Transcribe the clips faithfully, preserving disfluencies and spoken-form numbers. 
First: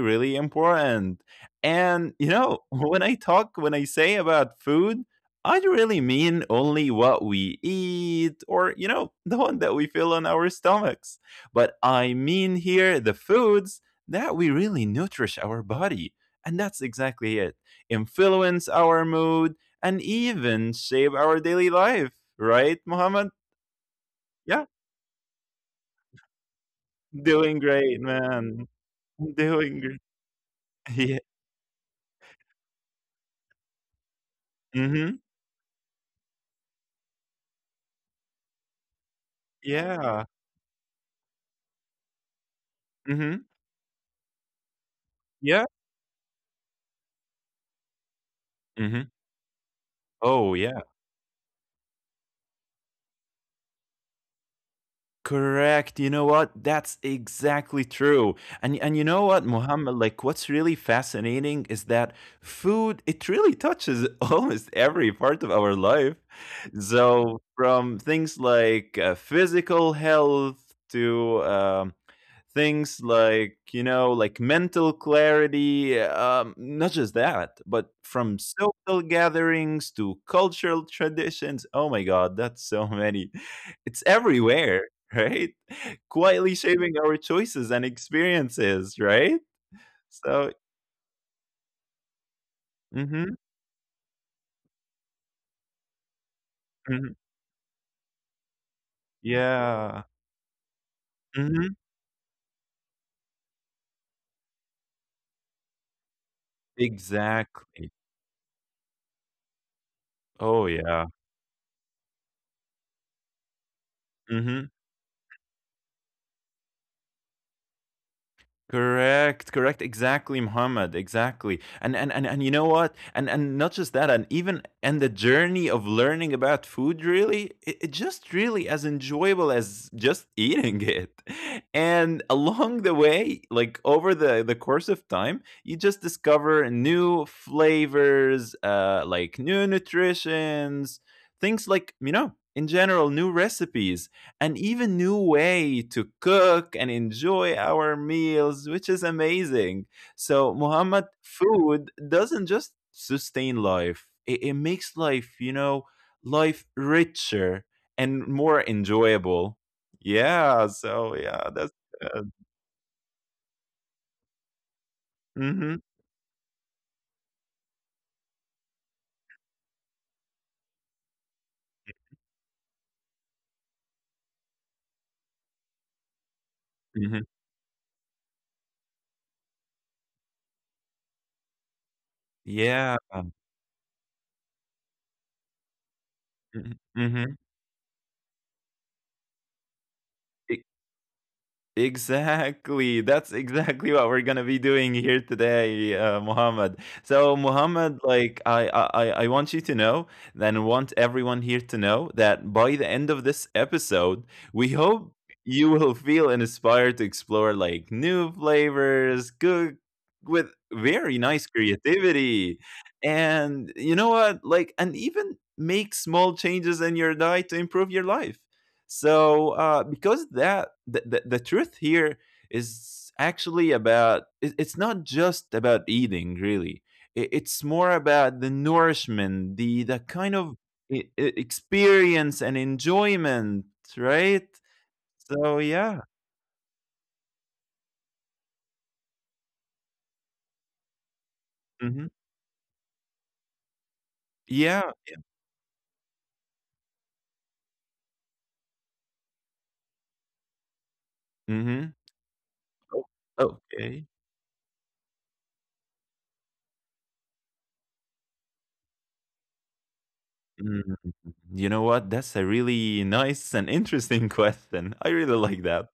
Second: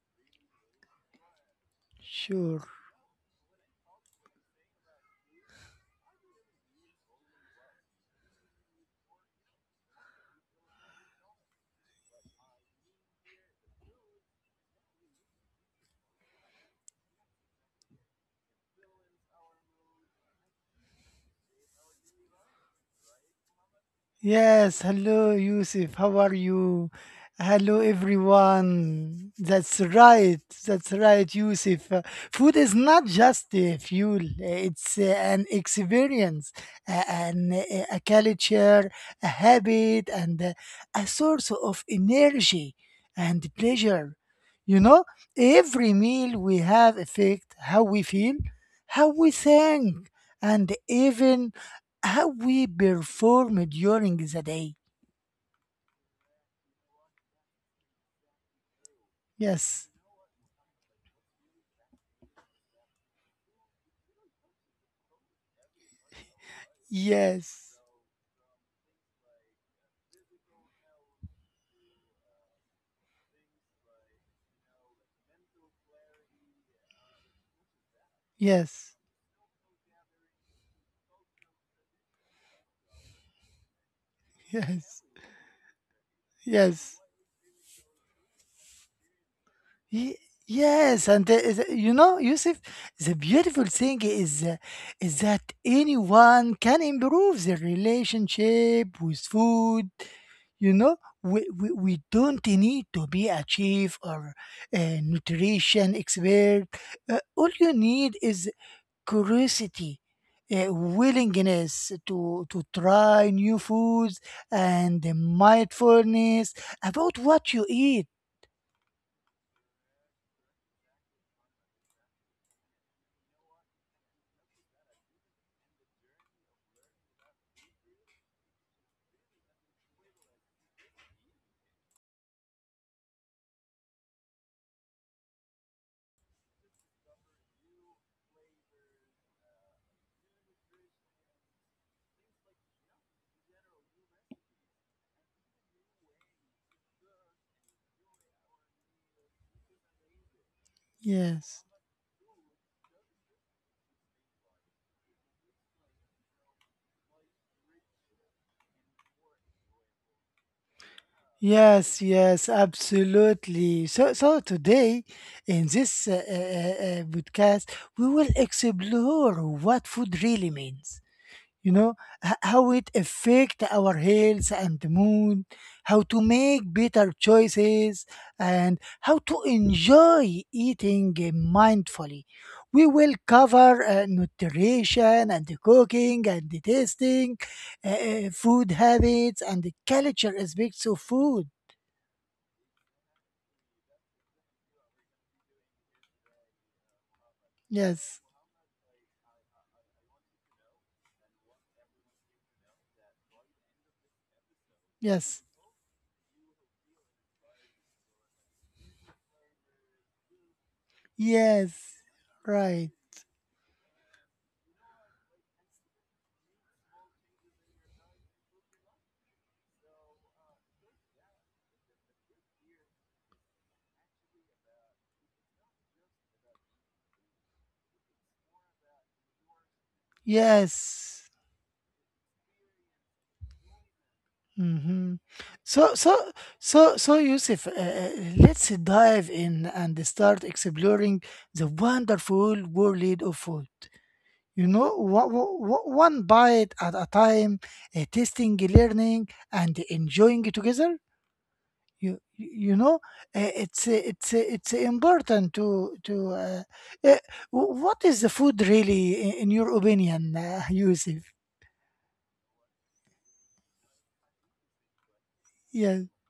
really important. And, you know, Sure. when I talk, when I say about food, I really mean only what we eat or, you know, the one that we feel on our stomachs, but I mean here the foods that we really nourish our body. And that's exactly it. Influence our mood and even shape our daily life, right, Muhammad? Yeah, Yes, hello Yusuf, how are you? doing Hello great, man. everyone. That's Doing great. right, that's right, Yeah. Yusuf. Uh, food is not just uh, fuel, uh, it's uh, Mhm. an experience, uh, an, uh, a culture, a habit, and Yeah. uh, a source of energy and Mhm. pleasure. You know, every Yeah. meal we have affect how we feel, how we Mhm. think, and Oh, yeah. even how we perform during the day. Correct. You know what? That's exactly true. And and you know what, Yes, Muhammad, like what's really fascinating is that food, it really touches almost every part of our life. yes, So, from things like uh, physical health to um, things like, you know, like mental clarity. Um, not just that, but from yes, social gatherings to cultural traditions. Oh my god, that's so many. It's yes, everywhere, right? Quietly yes, shaping our choices and experiences, right? Ye- So, yes. And the- the- you know, Yusuf, the beautiful mhm, thing is uh, is that anyone can improve mhm, their relationship with food. yeah, You know, we, we, we mhm, don't need to be a chef or a nutrition expert. Uh, all you need exactly, is curiosity, a oh yeah, willingness to, to try new foods, and the mhm. mindfulness about what you eat. Correct, correct, exactly, Muhammad, exactly. And and and and you know what? And and not just that, and even and the journey of learning about food really, it, it just really as enjoyable as just eating it. And along the way, like over the the course of time, you just discover new flavors, uh, like new nutritions, things like, you know, in general, new recipes an even new way to cook and enjoy our meals, which is amazing. So, Muhammad, Yes. food doesn't just sustain life, it, it makes life, you know, life richer and more enjoyable. Yeah. So, yeah, Yes, that's yes, good. absolutely. So, so today in this uh, Hmm. uh, uh, podcast, we will explore what food really means. You know, h- how it affect our health and mood, how to make better Hmm. choices, and how to enjoy eating mindfully. We will Yeah. cover uh, nutrition and cooking and Mm-hmm. tasting, Mm-hmm. uh, uh, food habits and the culture aspects of food. Exactly. That's exactly what we're gonna be doing here today, uh, Muhammad. So, yes Muhammad, like I, I, I I want you to know, and want everyone here to know that by the end of this episode, we yes hope you will feel inspired to explore like new flavors, cook with very nice yes right. creativity, and, you know what, like, and even make small changes in your diet to improve your life. So, uh, because that the, the, the truth here is actually about it- it's not just about eating really. I- It's more about the nourishment, the the kind of yes e- e- experience and enjoyment, right? Mhm. So, So so, yeah. so, so, Yusuf, uh, uh, let's dive in and start exploring the Hmm. wonderful world of food. You know, wha- Yeah. wha- wha- one bite at a time, uh, tasting, learning, and enjoying it together. You, Hmm. you know, uh, it's uh, it's uh, Okay. it's important to to. Uh, uh, wh- what is the food really, in, in your opinion, uh, Yusuf? Mm, you know what? That's a really nice and interesting question. I really like Yes, that.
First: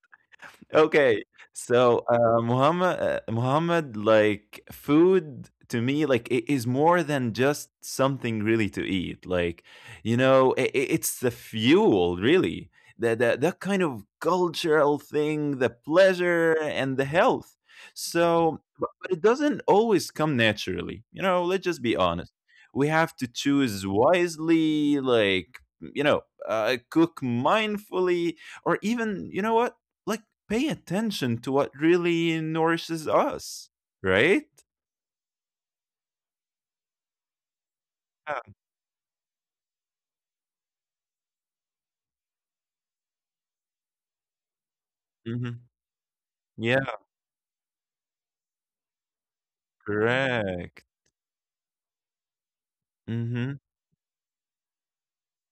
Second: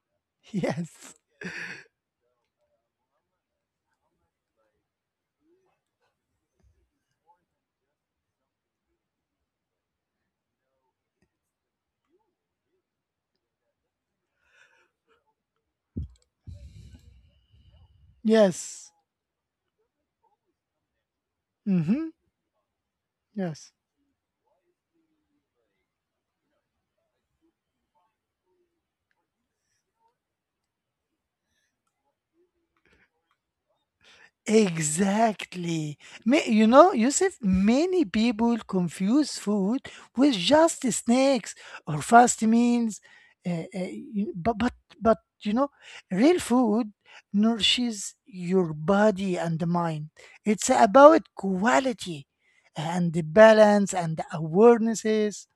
yes, Okay. So, uh, Muhammad, uh, Muhammad, like food to me, like it is more than just something really to eat. Like, you know, i i- it's the fuel, really. That that that kind of cultural thing, the pleasure and the health. So, yes. but, but it doesn't always come naturally. You know, let's just Mm-hmm. be honest. We have to Yes. choose wisely, like, you know, uh, cook mindfully, or even, you know what, like, pay attention to what really nourishes us, right? Exactly. Ma- you know, Yusuf, many Yeah. people confuse food with just snacks or fast meals. Uh, uh, you- but, but, but, you know, Mhm. real Yeah, food nourishes your body and the mind. It's correct. about quality and the Mhm. balance and the awarenesses.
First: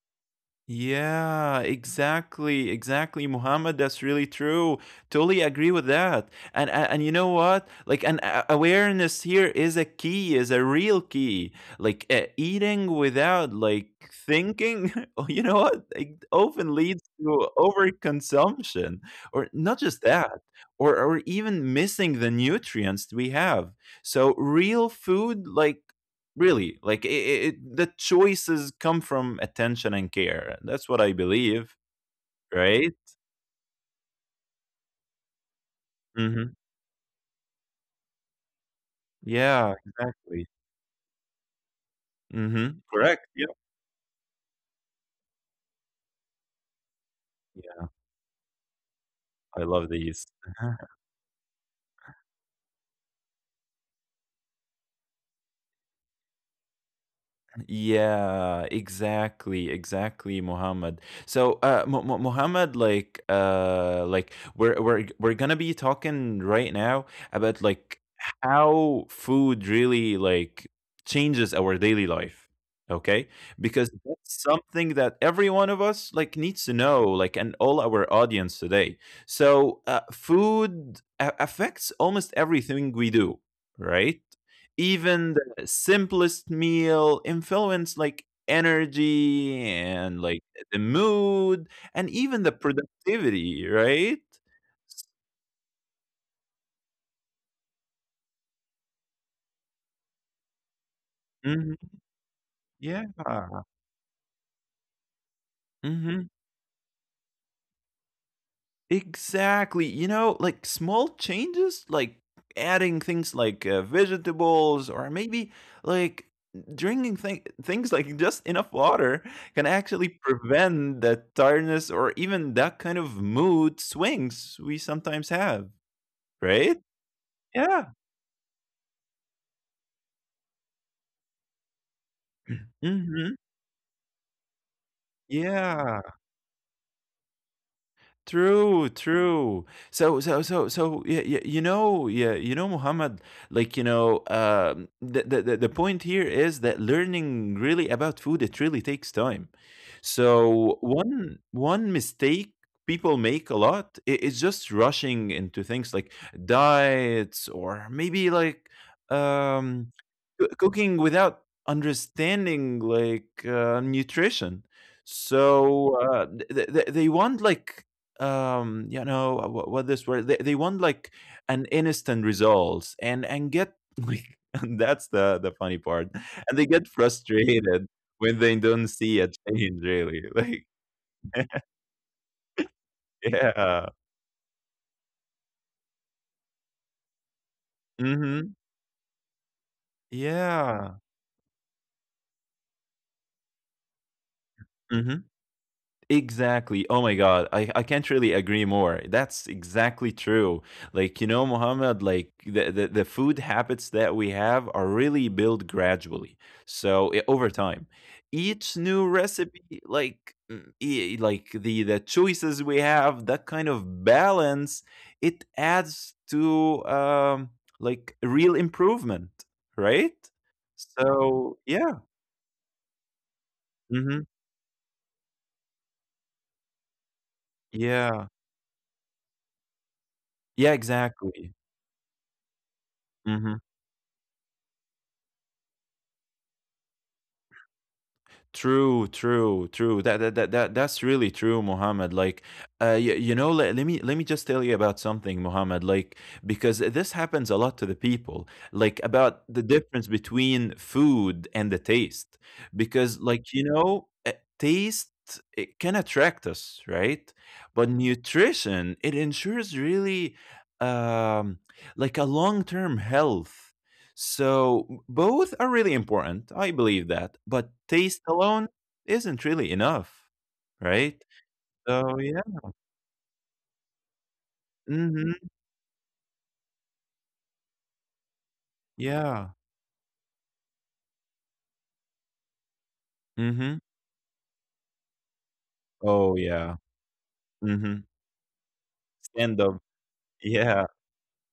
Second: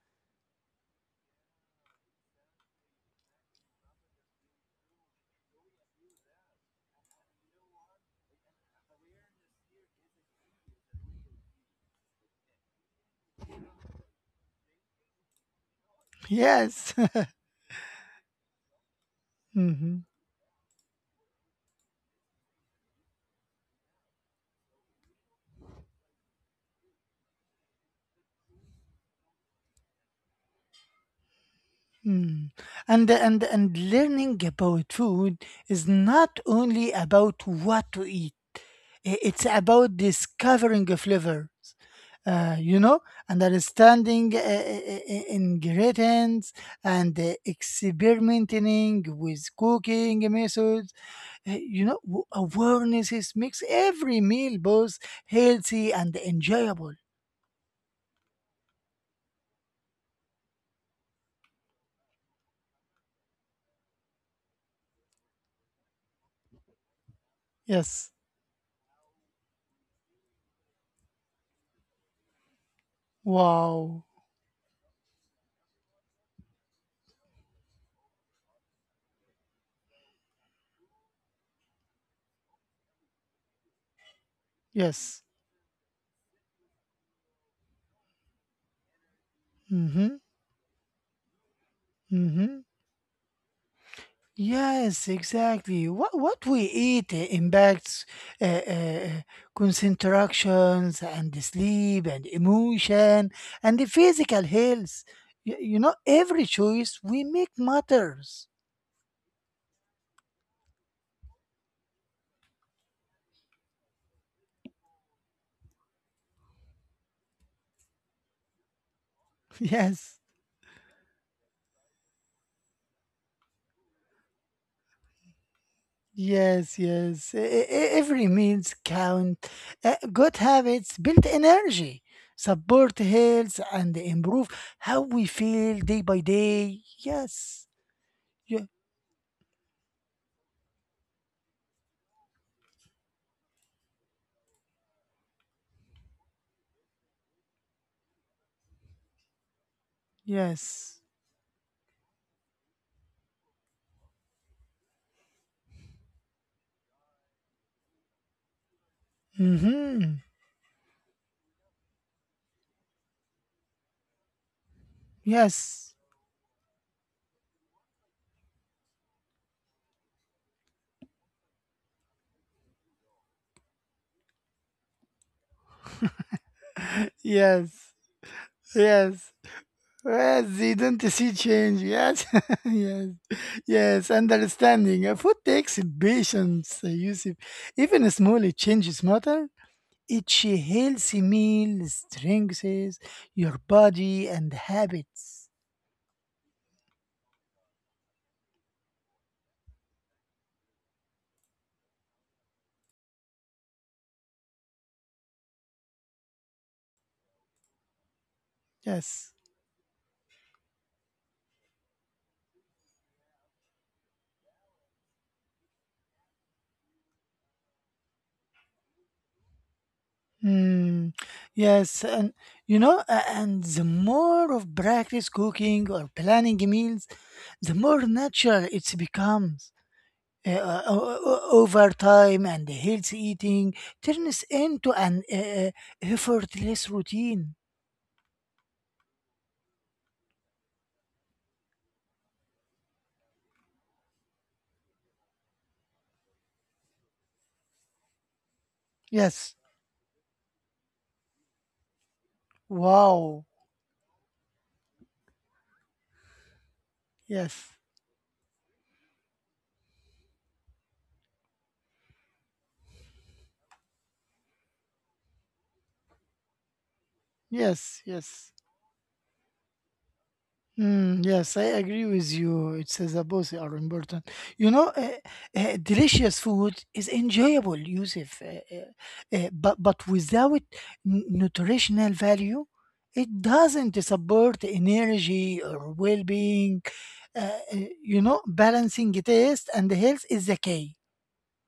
Yeah, exactly, exactly, Muhammad. That's really true. Totally agree with that. And and, and you know what? Like, an a- awareness here is a key, is a real key. Like, uh, eating without like thinking. Oh, you know what? It often Yes. leads to overconsumption, or not Mhm. just that, or or even missing the nutrients we have. So real food, like, really, like, I it the choices come from attention and care. That's what I believe, Mm. right? And and and learning about food is not Mhm. only about what to eat. I- It's Yeah, about exactly. discovering flavors, uh, you Mhm. know, Correct, and yeah. understanding uh, uh, uh, ingredients and uh, Yeah, experimenting with I love cooking these. methods. Uh, you know, w- awarenesses makes every meal both healthy and enjoyable. Yeah, exactly, exactly, Muhammad. So, uh, Mu- Mu- Muhammad, like, uh, like we're we're we're gonna be talking right now about like Yes. how food really like changes our daily life. Okay, because Wow. that's something that every one of us like needs to know, like, and all our audience today. So, uh, food a- affects almost everything we do, right? Yes. Even simplest meal influence like energy Mm-hmm. and like the mood and even Mm-hmm. the productivity, right? Yes, exactly. What what we eat uh, impacts uh, uh, concentrations and Mhm. sleep and Yeah. emotion and the physical health. You, you know, Mhm. every choice we make matters. Exactly. You know, like small changes, like adding things like uh, vegetables or maybe like drinking th- things like just enough water can actually Yes, prevent the tiredness or even that kind of mood swings we sometimes have, yes, right? yes. E- e- e, Yeah. Every meals count. Uh, good habits build energy, support Mhm. health, and improve how we feel day Yeah. by day. Yes, Ye- True, true. So, so, so, so, yeah, yeah, you know, yeah, you know, Muhammad, like, you know, um, the, the, the the point here is that learning really about food, it really takes time. So yes. one, one mistake people make a lot i- is just rushing into things like diets or maybe like, um, Mm-hmm. coo- cooking without understanding like uh, nutrition. Yes, So, uh, th- th- th- they want like um you know uh, what, what this word they, they want like an instant results and and get like, and that's the the funny part, and they get yes, frustrated when they don't yes. see a change Yes, really. the Like. identity change. Yes, yes, yes. Yeah. Understanding. Uh, Food takes patience, uh, Yusuf. Even small Hmm. changes matter. Each Yeah. healthy meal strengthens your body and Hmm. habits. Exactly. Oh my God. I, I can't really agree more. That's exactly true. Like, you know, Mohammed, like the, the, the food habits that we have are really built gradually. So, eh, over time, each new Yes. recipe, like, mm, e- like the, the choices we have, that kind of balance, it adds to, um, like real improvement, right? Mm, So yeah. yes, and you know, a- and the Hmm. more of practice cooking or planning meals, the more Yeah. natural it becomes. uh, Yeah, uh, o- o- exactly. Overtime and healthy Mm-hmm. eating turns into an uh, effortless routine. True, true, true. That that that, that that's really true, Mohammed. Like, uh, you, you know, let, let me let me just tell you about something, Mohammed. Like, because this happens a lot to the people. Like about Yes. the difference between food and the taste, because, Wow. like, you know, uh, taste it can attract us, right? Yes. But nutrition it ensures really, um, like a long term health. So both are really important. I believe that. But Yes. taste Yes. alone isn't really enough, Mm, right? yes, I agree So with yeah. you. It says that both are important. You know, uh, Mm-hmm. uh, delicious food is enjoyable, Yusuf, uh, uh, uh, Yeah. but but without n- nutritional value, it Mm-hmm. doesn't support energy or Oh well-being. yeah. uh, uh, Mm-hmm. you know, balancing taste Stand and up. health is the key Yeah.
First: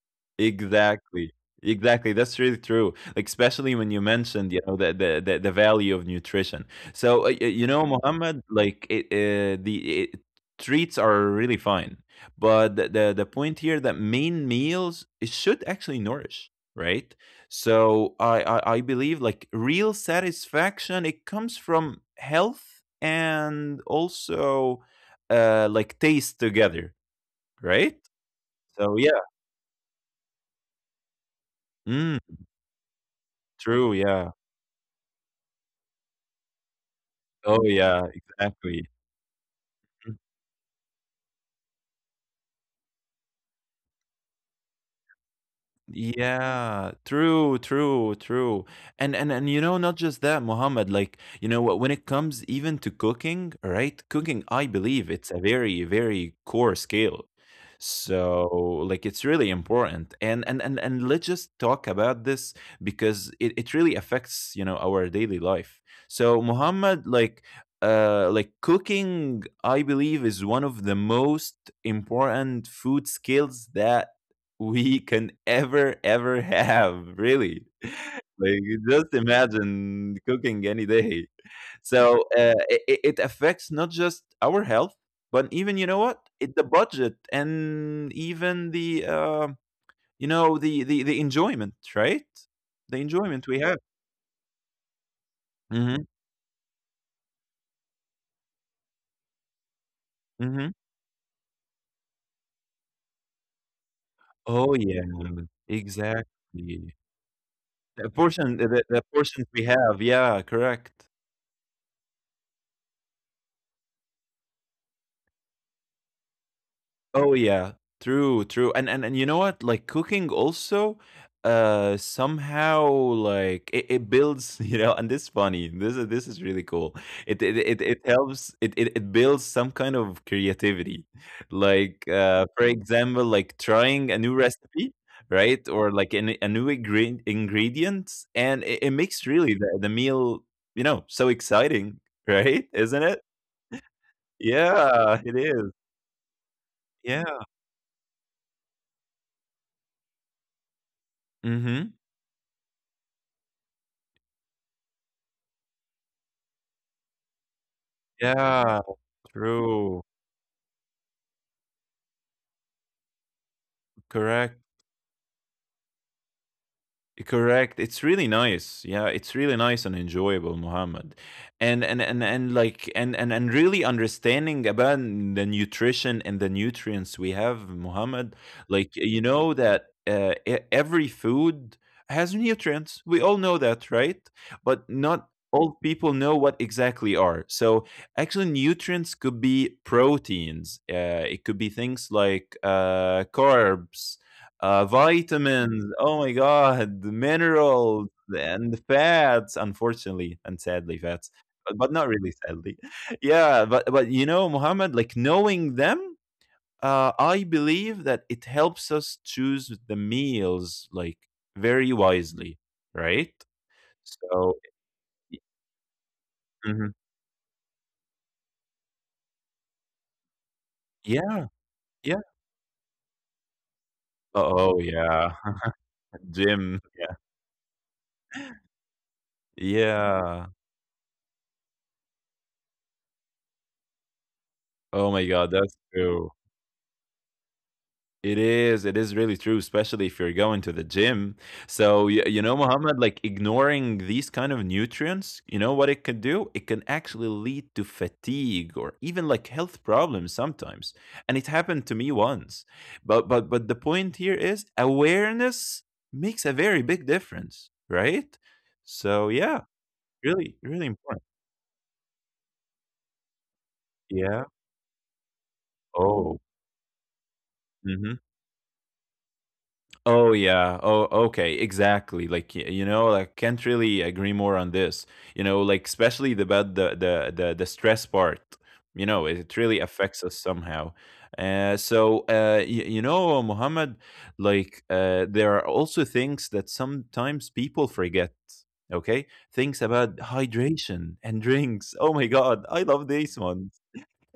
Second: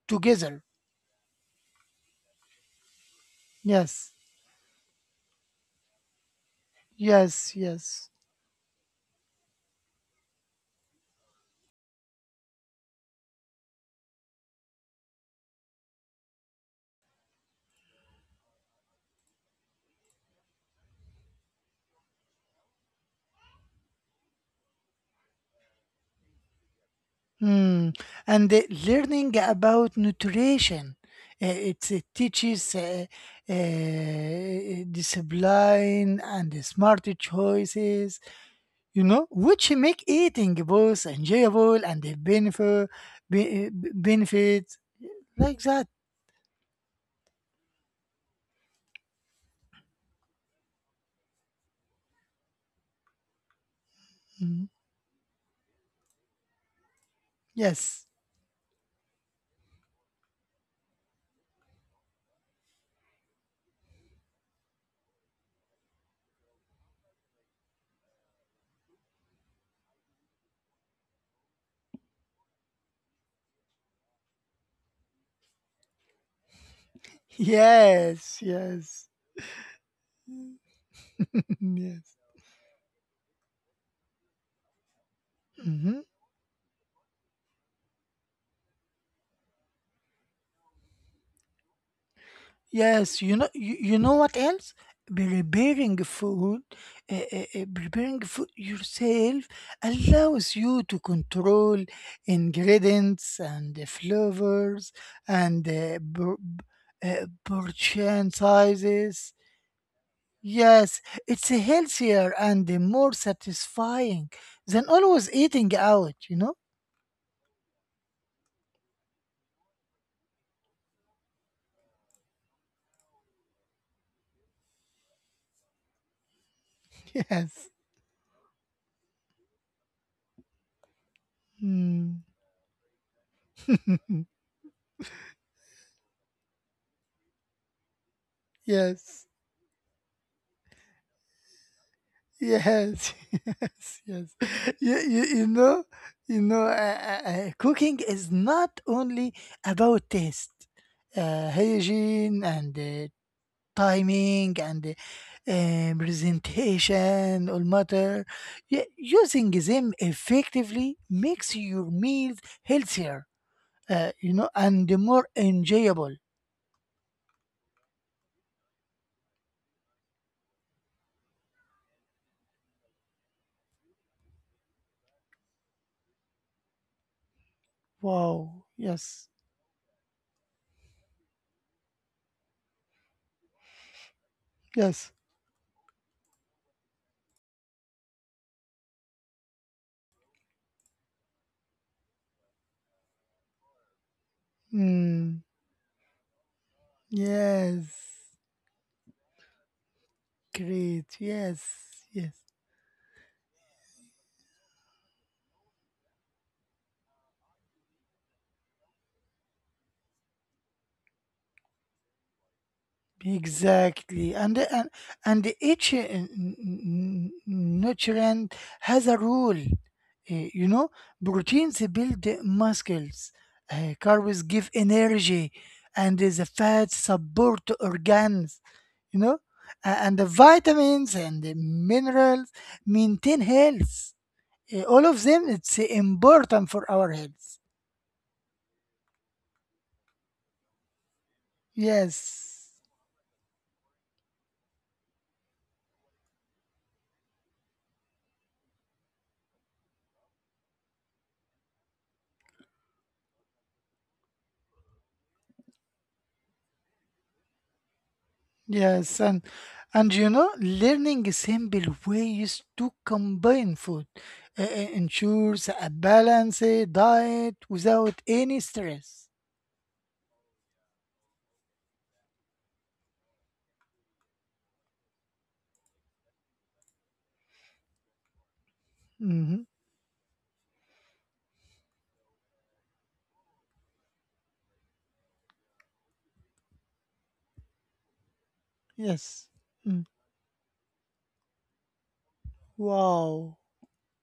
together. Exactly. Exactly. That's really true. Like, especially when you Yes, mentioned, you know, the the the, the value of nutrition. So, uh, y- you yes, know, yes. Mohammed, like it, uh, the it, treats are really fine, but the, the the point here that main meals it should actually nourish, right? So, I, I I believe like real satisfaction it comes from health and also uh like taste together, right? Hmm. And uh, So yeah. learning about nutrition, uh, it it Mm, teaches uh, true. Yeah. uh, discipline and smart Oh, yeah, choices, exactly. you know, which make eating both enjoyable and a benefit, be, benefit like that. Yeah, true, true, true. And and and you know, not just that, Muhammad, like, you know what, when it comes even to cooking, right? Cooking, I Mm, believe it's a very, very core skill. yes, So, like, it's really important. And and and and let's just talk about this because it, it really affects, you know, our daily life. So, Muhammad, like uh like cooking, I believe, is one of the most important food skills that we can ever, ever have, really. yes, Like, you just yes, imagine cooking any day. So, yes. uh, it, it it affects not just our health, but even, you know Mhm. what, It, the budget and even the, uh, you know, the, the, the enjoyment, right? The Yes, enjoyment you we know, have. you, you know what else? Hmm. Preparing food, uh, uh, uh, preparing food yourself Hmm. allows you to control ingredients and Oh, yeah. flavors and uh, por- Exactly. uh, The portion portion, the, the portions sizes. we have. Yeah, correct. Yes, it's healthier and more satisfying than always eating out, you know? Oh yeah, true, true, and and and you know what? Like cooking also, uh, somehow like it, it builds, you know, and this is funny. This is this is really cool. It it it, Yes. it helps. It, it it builds some kind of creativity, like, Mm, uh, for example, like trying a new recipe, right, or like an, a new ingre- ingredients, and it, it makes yes. really the, the meal, you know, so exciting, right? Isn't it? Yes, yes, yes. You, Yeah, it you, you is. know, you know, Yeah. uh, uh, uh, cooking is not only about taste, uh, Mm-hmm. hygiene and uh, timing and uh, presentation all matter. Yeah. Y- using True. them effectively makes your meals healthier, uh, you Correct. know, and more enjoyable. Correct. It's really nice. Yeah, it's really nice and enjoyable, Muhammad. And and and and like and and and really understanding about the nutrition and the nutrients we have, Muhammad. Wow. Like, you Yes. know that uh, e- every food has nutrients. We all know that, right? But Yes. not all people know what exactly are. So actually, nutrients could be proteins. Uh, it could be things like uh, carbs, uh, Mm. vitamins. Oh my god, Yes. minerals and fats. Unfortunately and sadly, Great. fats, Yes. but, but not really Yes. sadly. Yeah, but but you know, Muhammad, like knowing them, uh, I believe that it helps us choose the meals like very wisely, right? Exactly, and So, the- and and the each uh, n- n- mhm, n- nutrient has a role. Uh, you know, yeah, proteins build yeah. the muscles, uh, carbs give Oh oh, yeah. energy, and the Jim. fats Yeah, support organs. You know, A- and the yeah. vitamins and the minerals maintain health. Uh, all Oh of my them, god, that's it's true. important for our health. It is. It is really true, especially if you're going to the gym. So, you, you know, Yes. Muhammad, like ignoring these kind of nutrients, you know what it can do? It can actually lead to fatigue or even like health problems sometimes. And it happened to me once. But but but the point here is awareness makes a very big difference, right? So, Yes, yeah, and and you really know, really important. learning simple ways to combine food Yeah. uh, uh, ensures a Oh. balanced diet Mm-hmm. without any stress. Oh yeah. Oh, okay. Exactly. Like y- you know, like can't really agree more on this. You know, like especially the about the the the, the stress part. You know, it Hmm. really affects us somehow. Uh, so uh, y- you know, Muhammad, like uh, there are also things that sometimes people forget. Okay, Yes. things about Mm. hydration and drinks. Oh my God, I love this Wow. one.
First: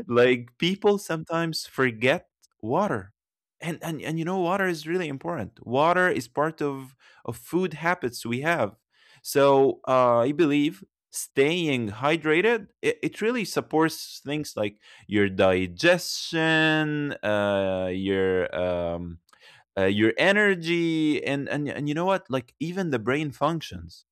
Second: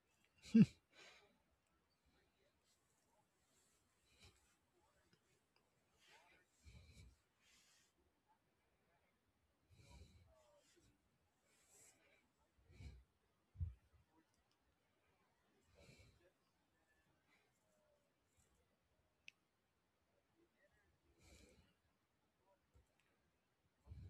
Like people sometimes forget water. And and and you know water is really important. Water is part of of food habits we have. So uh, I believe staying hydrated it, it really supports things like your digestion, uh, your um, uh, your energy, and and and you know what? Like even the brain functions,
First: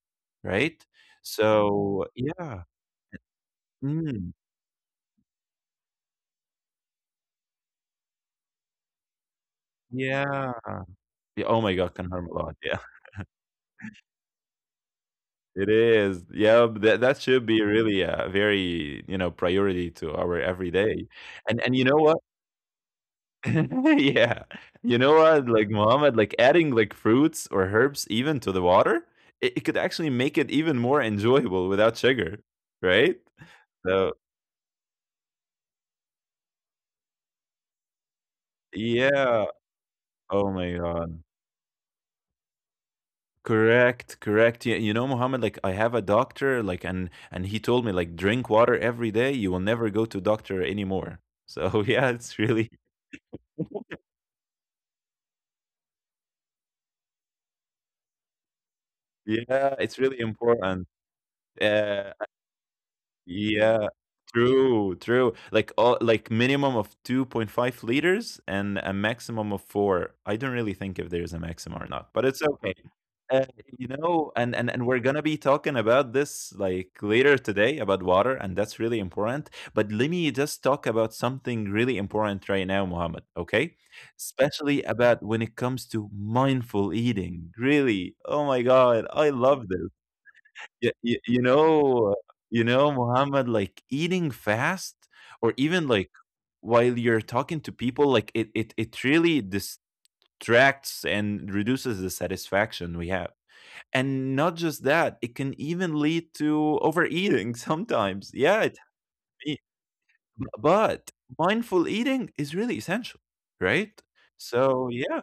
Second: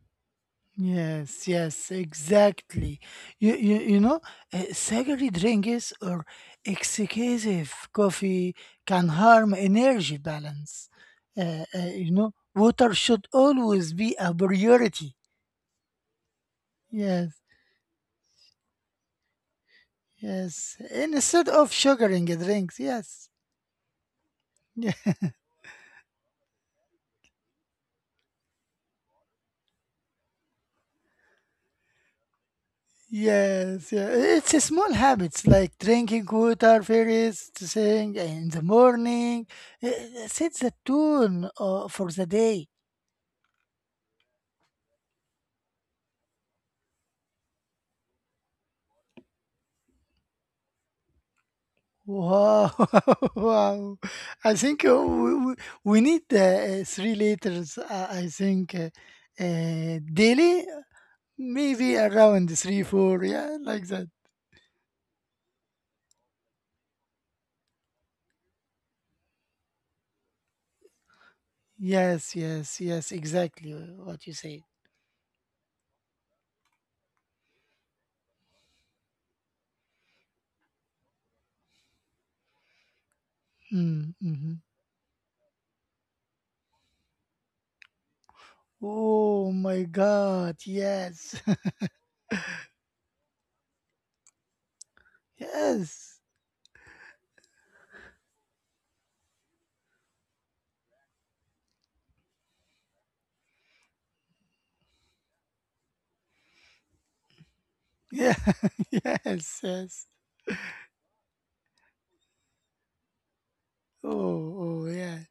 right? Yes, yes, So yeah, exactly. You you, you know, mm, uh, sugary drinks or excessive coffee can harm energy yeah. balance. Yeah. Oh Uh, my uh, God, You can harm know, a lot. Yeah. water should always be a priority. It is. Yeah, that that Yes. should be really a very, you know, priority to our Yes, everyday. instead And of and you know sugaring what? drinks, yes. Yeah. You Yeah, know what, like, Mohammed, like adding like fruits or herbs even to the water, it, it could actually make it even more enjoyable without sugar, right? yes, yeah. So It's a small habits like drinking water first thing in the morning. yeah. It sets Oh the my God. tone uh, for the day. Correct, correct. Yeah, you know, Mohammed, like I have a doctor, like and and he told me like drink water every day, you will never go to doctor anymore. So yeah, it's Wow, really wow. I think uh, we, we we need uh, uh, three liters, uh, I think, uh, Yeah, uh, it's really daily, important. maybe Uh, around three, four, yeah, like yeah, that. true, true. Like all, like minimum of two point five liters and a maximum of four. I don't really think if there's a maximum or not, Yes, but it's yes, okay. yes, Uh, exactly you uh, what you know, and say. and and we're gonna be talking about this like later today about water, and that's really important. But let me just talk about something really important right now, Mohammed. Okay, Mm. Mm-hmm. especially about when it comes to mindful eating. Really, oh my God, I Oh love my this. God, Y y yes. you know you know, Muhammad, like, eating fast or even, like, Yes. while you're talking to people, like, it it it really distracts and reduces the satisfaction we have. And not just that, it can even lead to overeating Yeah. sometimes. Yeah, it Yes, I b yes. but mindful eating is really essential, right? Oh, oh So, yeah. yeah,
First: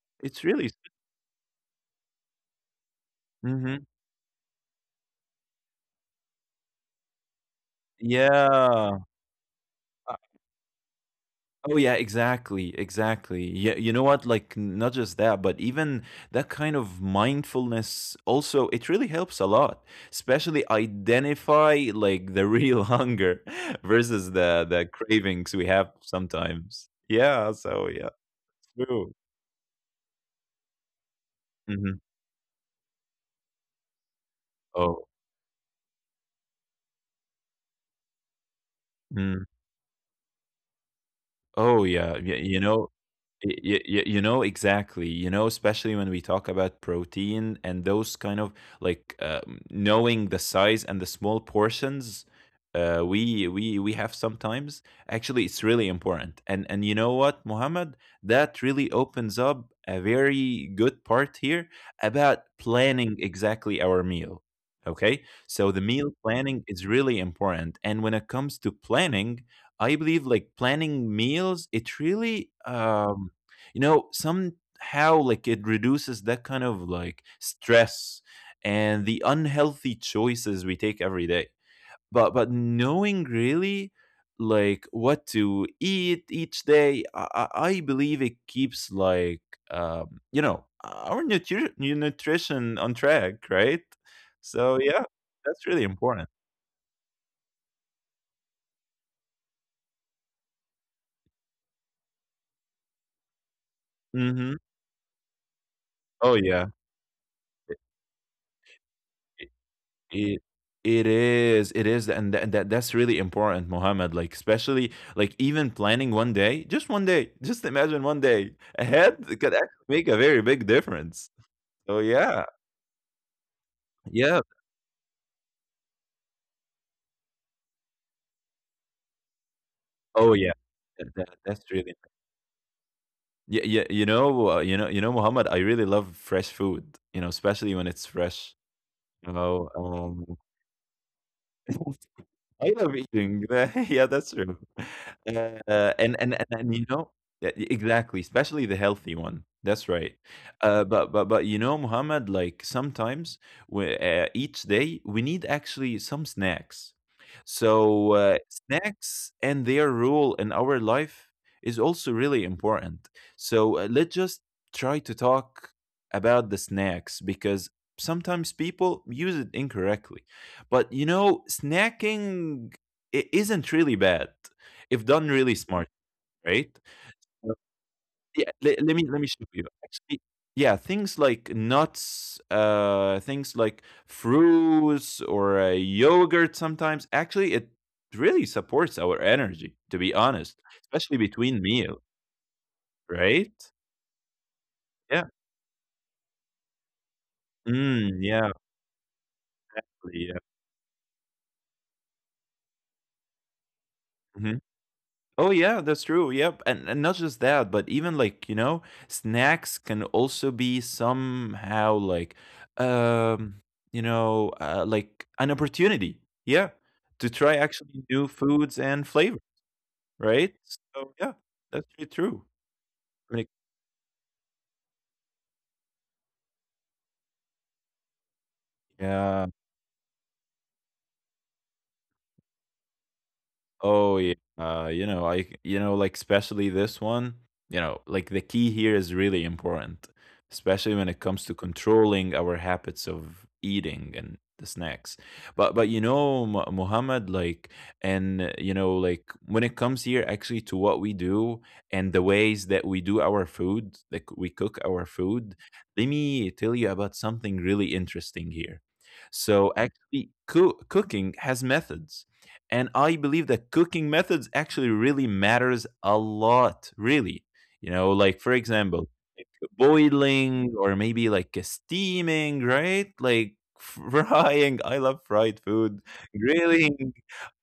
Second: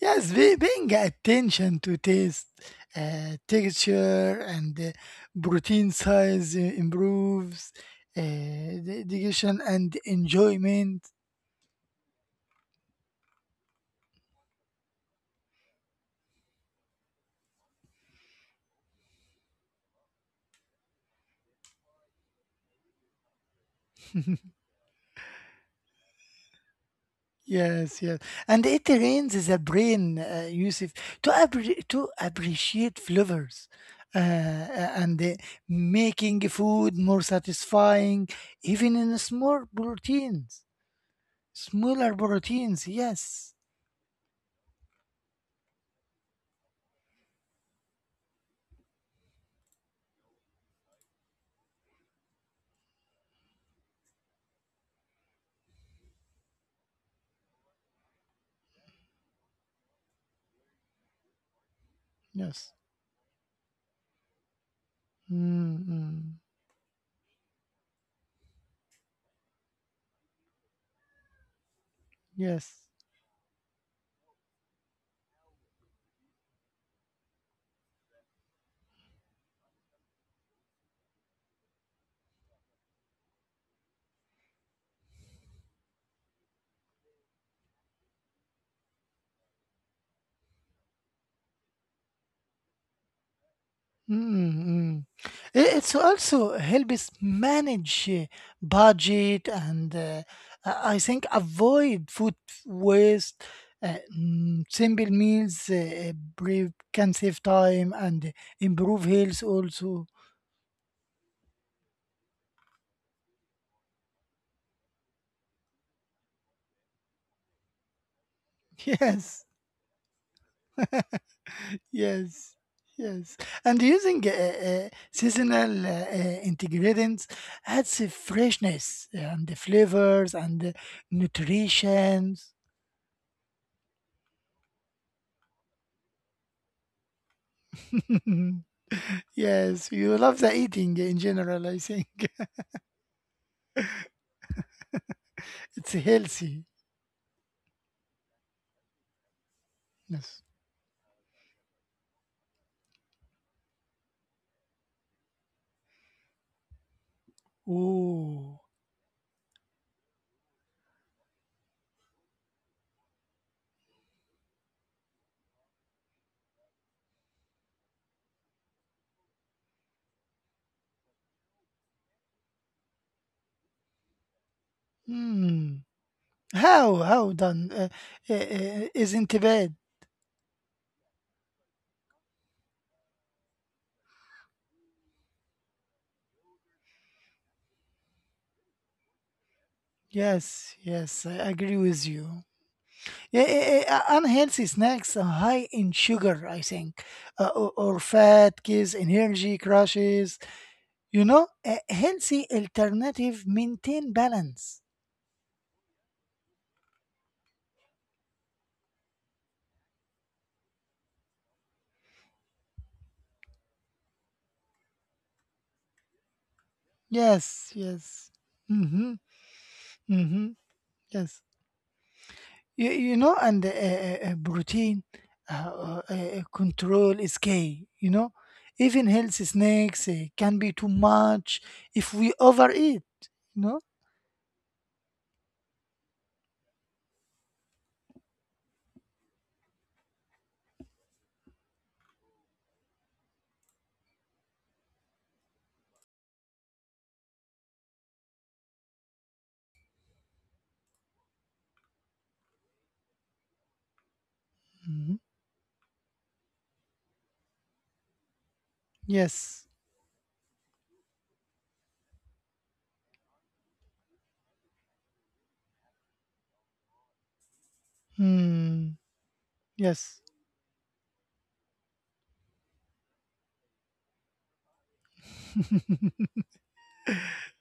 Yes, it's be, really paying attention to taste, uh, Mhm. texture, and uh, protein size uh, improves uh, Yeah. the digestion and enjoyment. Oh yeah, exactly, exactly. Yeah, you know what? Like not just that, but even that kind of mindfulness also it really helps a lot. Especially identify like the real hunger versus the the cravings we have sometimes. Yeah, so Yes, yeah, yes. And it true. trains the brain, uh, Yusuf, to appre Hmm. to appreciate flavors uh, uh, Oh, and uh, making food more satisfying, even in mm. small proteins, Oh smaller yeah. y- You proteins. know, Yes, Y- y- you know exactly you know especially when we talk about protein and those kind of like uh, knowing the size and the small portions uh, we we we have sometimes actually it's really important, and and you know what, Muhammad, that really opens up a very good part here about yes. planning exactly our meal. Okay, Mm, so the mm. meal planning is really important, and when it comes to planning I believe like planning meals, it really Yes. um you know somehow like it reduces that kind of like stress and the unhealthy choices we take every day. But but knowing really like what to eat each day, i, I I believe it keeps like um, you know our nutri- nu- nutrition on track, right? So Mm-hmm. yeah, that's really It's important. also helps manage uh, budget and uh, I I think avoid food waste. Uh, mm, hmm. Simple meals uh, Oh brief yeah. can save time and improve health also. It it is, it is, and that that that's really important, Mohammed. Like especially like even planning one day, just one day, just imagine one day ahead Yes, could actually make a very big difference. So yes, yeah, yes. And using uh, yeah, uh, seasonal uh, uh, ingredients adds a freshness and the flavors oh and yeah, the that, that- that's really nutrition. yeah yeah. You know, uh, you know, you know, Mohammed. I really love fresh food. You know, especially when it's fresh. You know, Yes, you love um, the eating in general, I think. I love eating. Yeah, that's true. Uh, It's uh, and, and and healthy. and you know yeah, e- exactly, especially the healthy one. That's right. Yes. Uh, but but but you know, Muhammad, like sometimes we, uh, each day we need actually some snacks. So uh, Ooh. snacks and their role in our life is also really important. So uh, let's just try to talk about the snacks because sometimes people use it incorrectly. But you know, snacking i- isn't really bad if done really Hmm. smart, right? How? How Uh, done? Uh, uh, Yeah, le- uh, let me let me Isn't show you. bad. Actually, yeah, things like nuts, uh, things like fruits or uh, yogurt. Sometimes, actually, it really supports our energy. To be honest, Yes, especially yes, I between agree meal, with you. Yeah, right? eh, eh, uh, unhealthy snacks are Yeah. high in sugar, I think, uh, or, or Mm, yeah. fat, gives energy crashes. Yeah. You know, a healthy alternative maintain Mm-hmm. balance. Oh yeah, that's true. Yep. And and not just that, but even like, you know, snacks can also be somehow like um, you know, uh, like an opportunity. Yeah. To try Yes, actually yes. new foods Mm-hmm. and flavor, Mm-hmm. right? So yeah, Yes. that's really true. You, you know, Like, and uh, uh, uh, protein uh, uh, uh, eh, control is key. You know, even healthy yeah. snacks uh, can be too much if we overeat. You know. Oh yeah, uh, you know, I, you know, like especially this one, you know, like the key here is really important, especially when it comes to controlling our habits of eating and the snacks. But but you know, Mu- Muhammad, like, and uh, you know, like when it comes here actually to what we do and the ways that we do our food, like we cook our Mhm. food, let me tell you about something really interesting here. Yes. So actually, coo- cooking has methods, and I believe that cooking methods actually really matters a lot. Really, you know, like for Hmm. example, like, Yes. boiling or maybe like a steaming, right? Like frying, I love fried food, grilling,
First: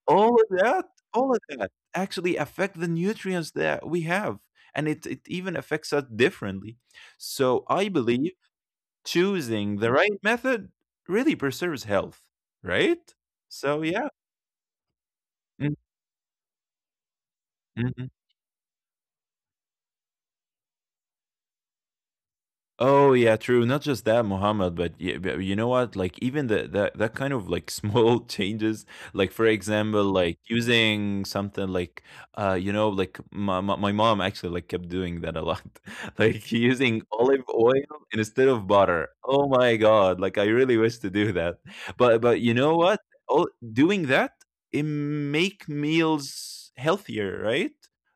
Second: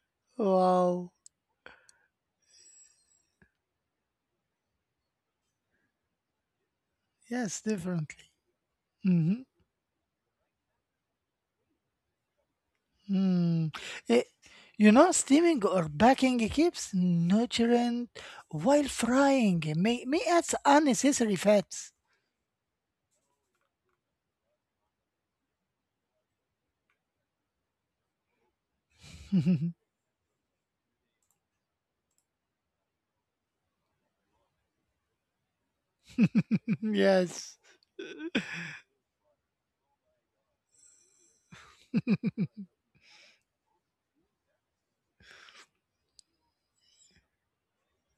all of that, Wow. all of that actually affect the nutrients that we have, and it, it even affects us differently. Yes, So I definitely. believe Mm-hmm. choosing the right method really preserves health, right? Mm. So yeah. Eh, you know, steaming Mhm. or baking keeps Mhm. nutrient while frying may, may add unnecessary fats. Oh yeah, true. Not just that, Muhammad, but yeah, but you know what? Like even the that that kind of like small changes, like for example, like using something like uh you know like my my, my mom actually like kept doing that a lot, like using olive Yes. oil instead of butter. Oh my God! Like I really wish to do that, but but you know what? All doing that, it make meals healthier, right?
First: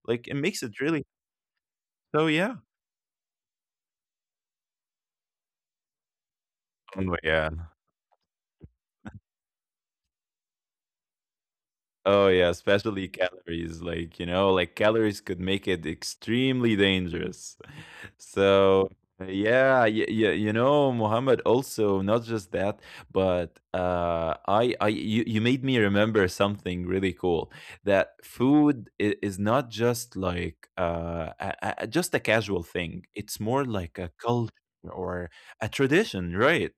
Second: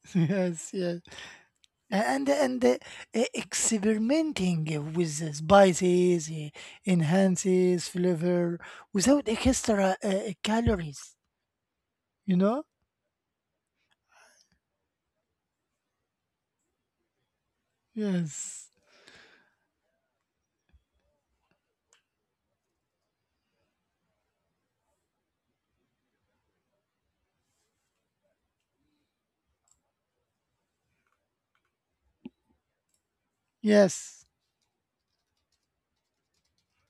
Like it makes Yes, it yes. really. So and yeah. and uh, uh, experimenting with the spices uh, Oh my God. enhances flavor without extra uh, calories, Oh you yeah, know. especially calories. Like, you know, like calories could make it extremely dangerous. yes So yeah, yeah, yeah, you know, Muhammad, also not just that, but uh I I you, you made me remember something really cool, that food i- is not just like uh a, a, a- just a casual thing. It's more like a yes. culture or a tradition, right?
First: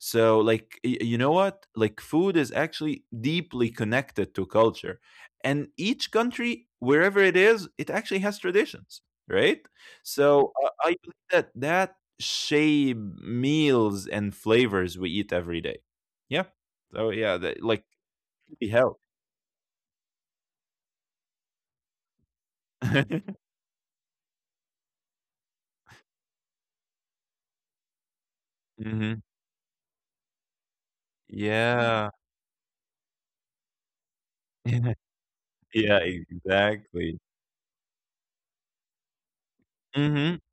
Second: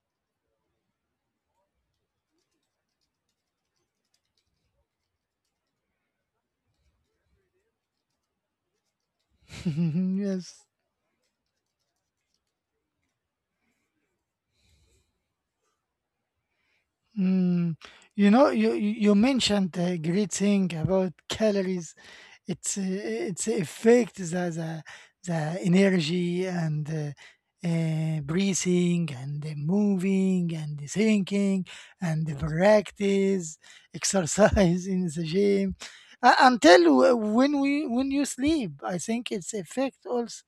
So, like, y- you know what? Like, food is actually deeply connected to culture. And each country, wherever it is, it actually has traditions, right? So, Yes. uh, I believe that that shape meals and flavors we eat every day. Yeah. So, yeah, that, Mm, like, you know, could be you you health. you mentioned the great thing about calories. It's uh, it's affect the the, the energy and uh, uh, breathing Hmm. and the moving and the thinking Yeah. and the, yes, practice, exercise in the gym, Yeah, uh, until exactly. w- when we when you sleep. I think it's effect Hmm. also.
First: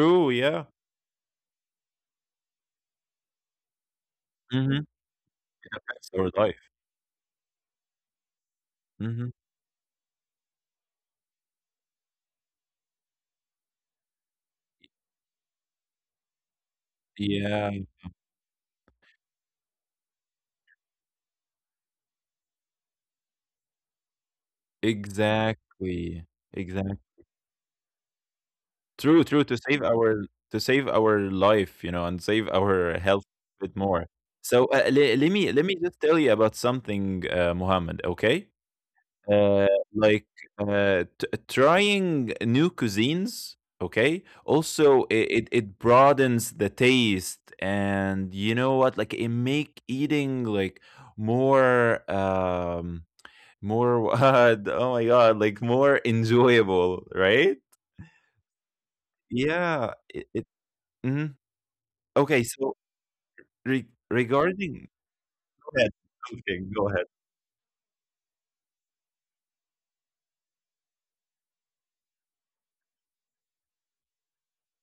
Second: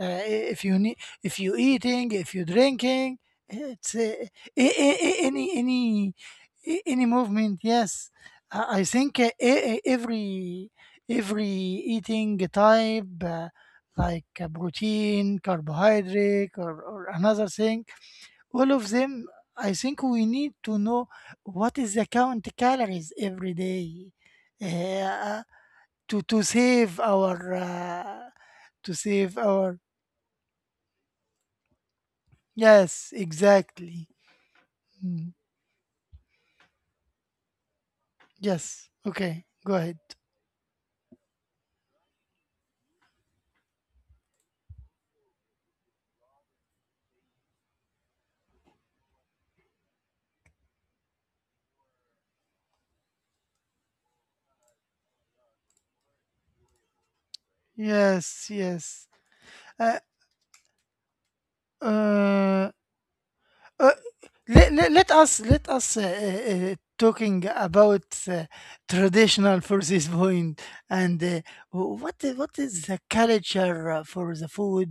Uh, if Yeah. you need, if you eating, if you drinking, it's uh, a- Hmm. a- a- any Affects any our life. a- any movement. Yes, I I think Hmm. uh, e- e- every every eating type, uh, like uh, protein, carbohydrate, or, or another Yeah. thing, all of them. I think we need to know what is the count calories every day, uh, to Exactly, to save exactly. our, uh, to True, save true. To our... save our to save our life, you know, and save our Yes, health a bit exactly. more. So uh, le- Mm. let me let me just tell you about something, uh, Muhammad. Okay, Yes. Okay, uh, go ahead. like uh, t- trying new cuisines. Okay, also it, it it broadens the taste, and you know what? Like it make eating like more. Um, more what? Oh my God, like more enjoyable, right? Yes, yes. Yeah, Uh, it, it mhm. Okay, uh, so re uh, let, regarding let, let us let go ahead. us uh, uh, Okay, uh, go ahead. talking about uh, traditional for this point and uh, wh- what i- what is the culture uh, for the food,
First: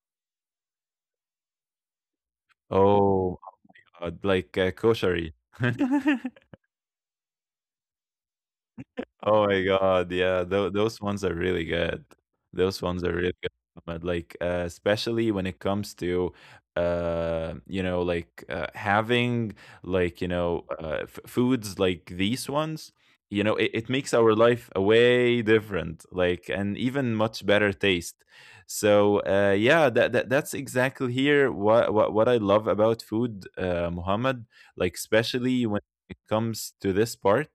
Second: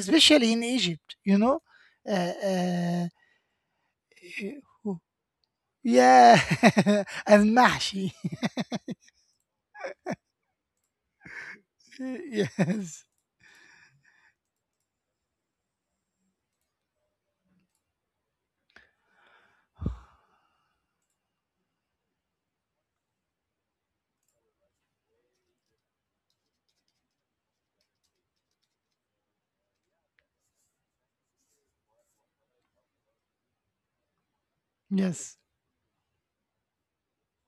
especially in Egypt. You know, uh, uh, Oh, uh, like uh, uh, koshery. yeah, and mahshi. Oh my God, yeah, tho- those ones are really good. Those ones are Yes, really good, Ahmed. Like, uh, especially when it comes to, uh, you know, like uh, having like you know, uh, f- foods like these ones. You know, it, it makes our life a way different, like, and even much better taste. So, uh, yeah, that, that that's exactly here what, what what I love about food, uh, Muhammad. Like, yes, especially when it comes to this part.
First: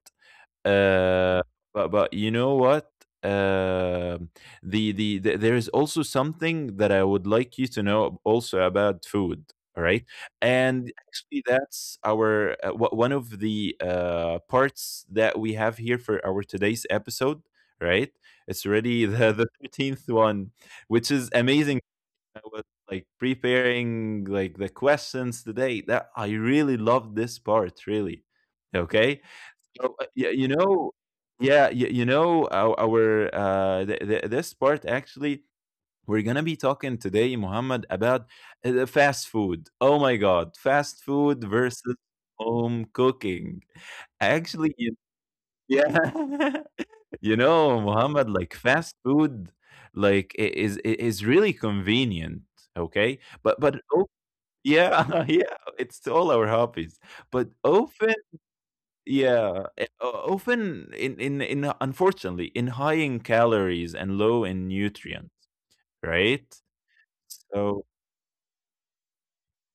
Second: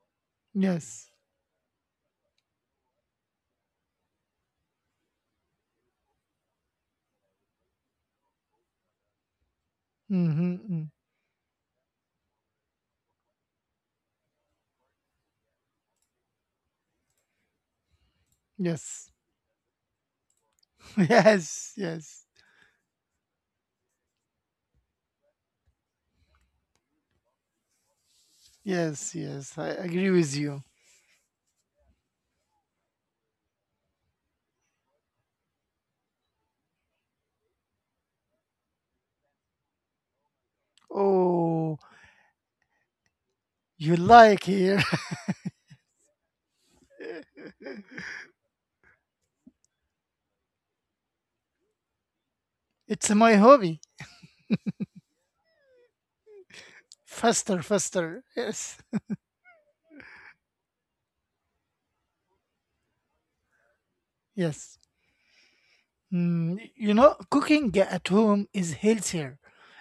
yes. Uh, but but you know what? Um the, the the there is also something that I would like you to know also about food. All right, Mm-hmm. Mm-hmm. and actually that's our uh, wha- one of the uh, parts that we have here for our today's episode. Right, it's already Yes. the the thirteenth one, which is Yes. amazing. Yes. I was like preparing like the questions today. That I really love this part. Really, Yes. okay. Yes. I Oh, uh, agree yeah, with you you. know yeah, you you know, ou our, uh, th th this part actually, we're gonna be talking today, Muhammad, about, uh, the fast food. Oh my God, fast food Oh, versus home cooking. you like Actually, here. you yeah. You know, Muhammad, like, fast food, like, I is I is really convenient, okay? It's my But but hobby. oh yeah, yeah, it's all our hobbies. But Faster, often faster. Yes. yeah, eh, often in in in unfortunately in high in calories and low in Yes. nutrients, right? Mm, you know, cooking So at home is healthier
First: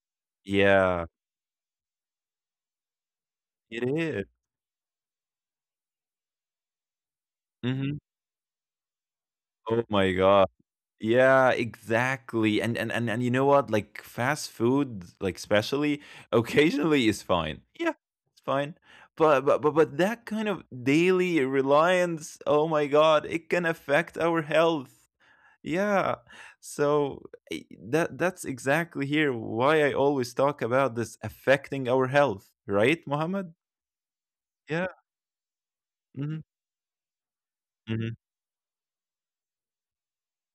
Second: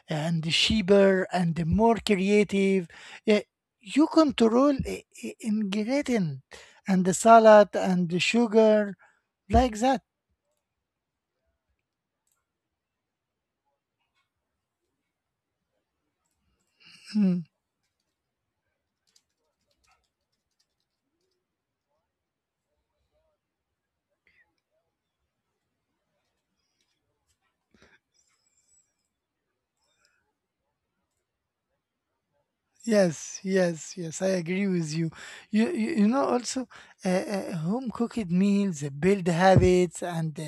and yeah, cheaper and more creative. Yeah, it you is. control i- i- ingredient and the salad Mm-hmm. and the sugar Oh like that. my God. Yeah, exactly. And and and and you know what? Like fast food, like especially occasionally is Hmm. fine. Yeah, it's fine. But but but but that kind of daily reliance, oh my God, it can affect our health. Yeah. So i- that that's exactly here why I always talk about this affecting our health, right, Yes, Mohammed? yes, yes. I agree Yeah. with you. You, you, you know, hmm also uh, uh, home hmm cooked meals build habits and uh,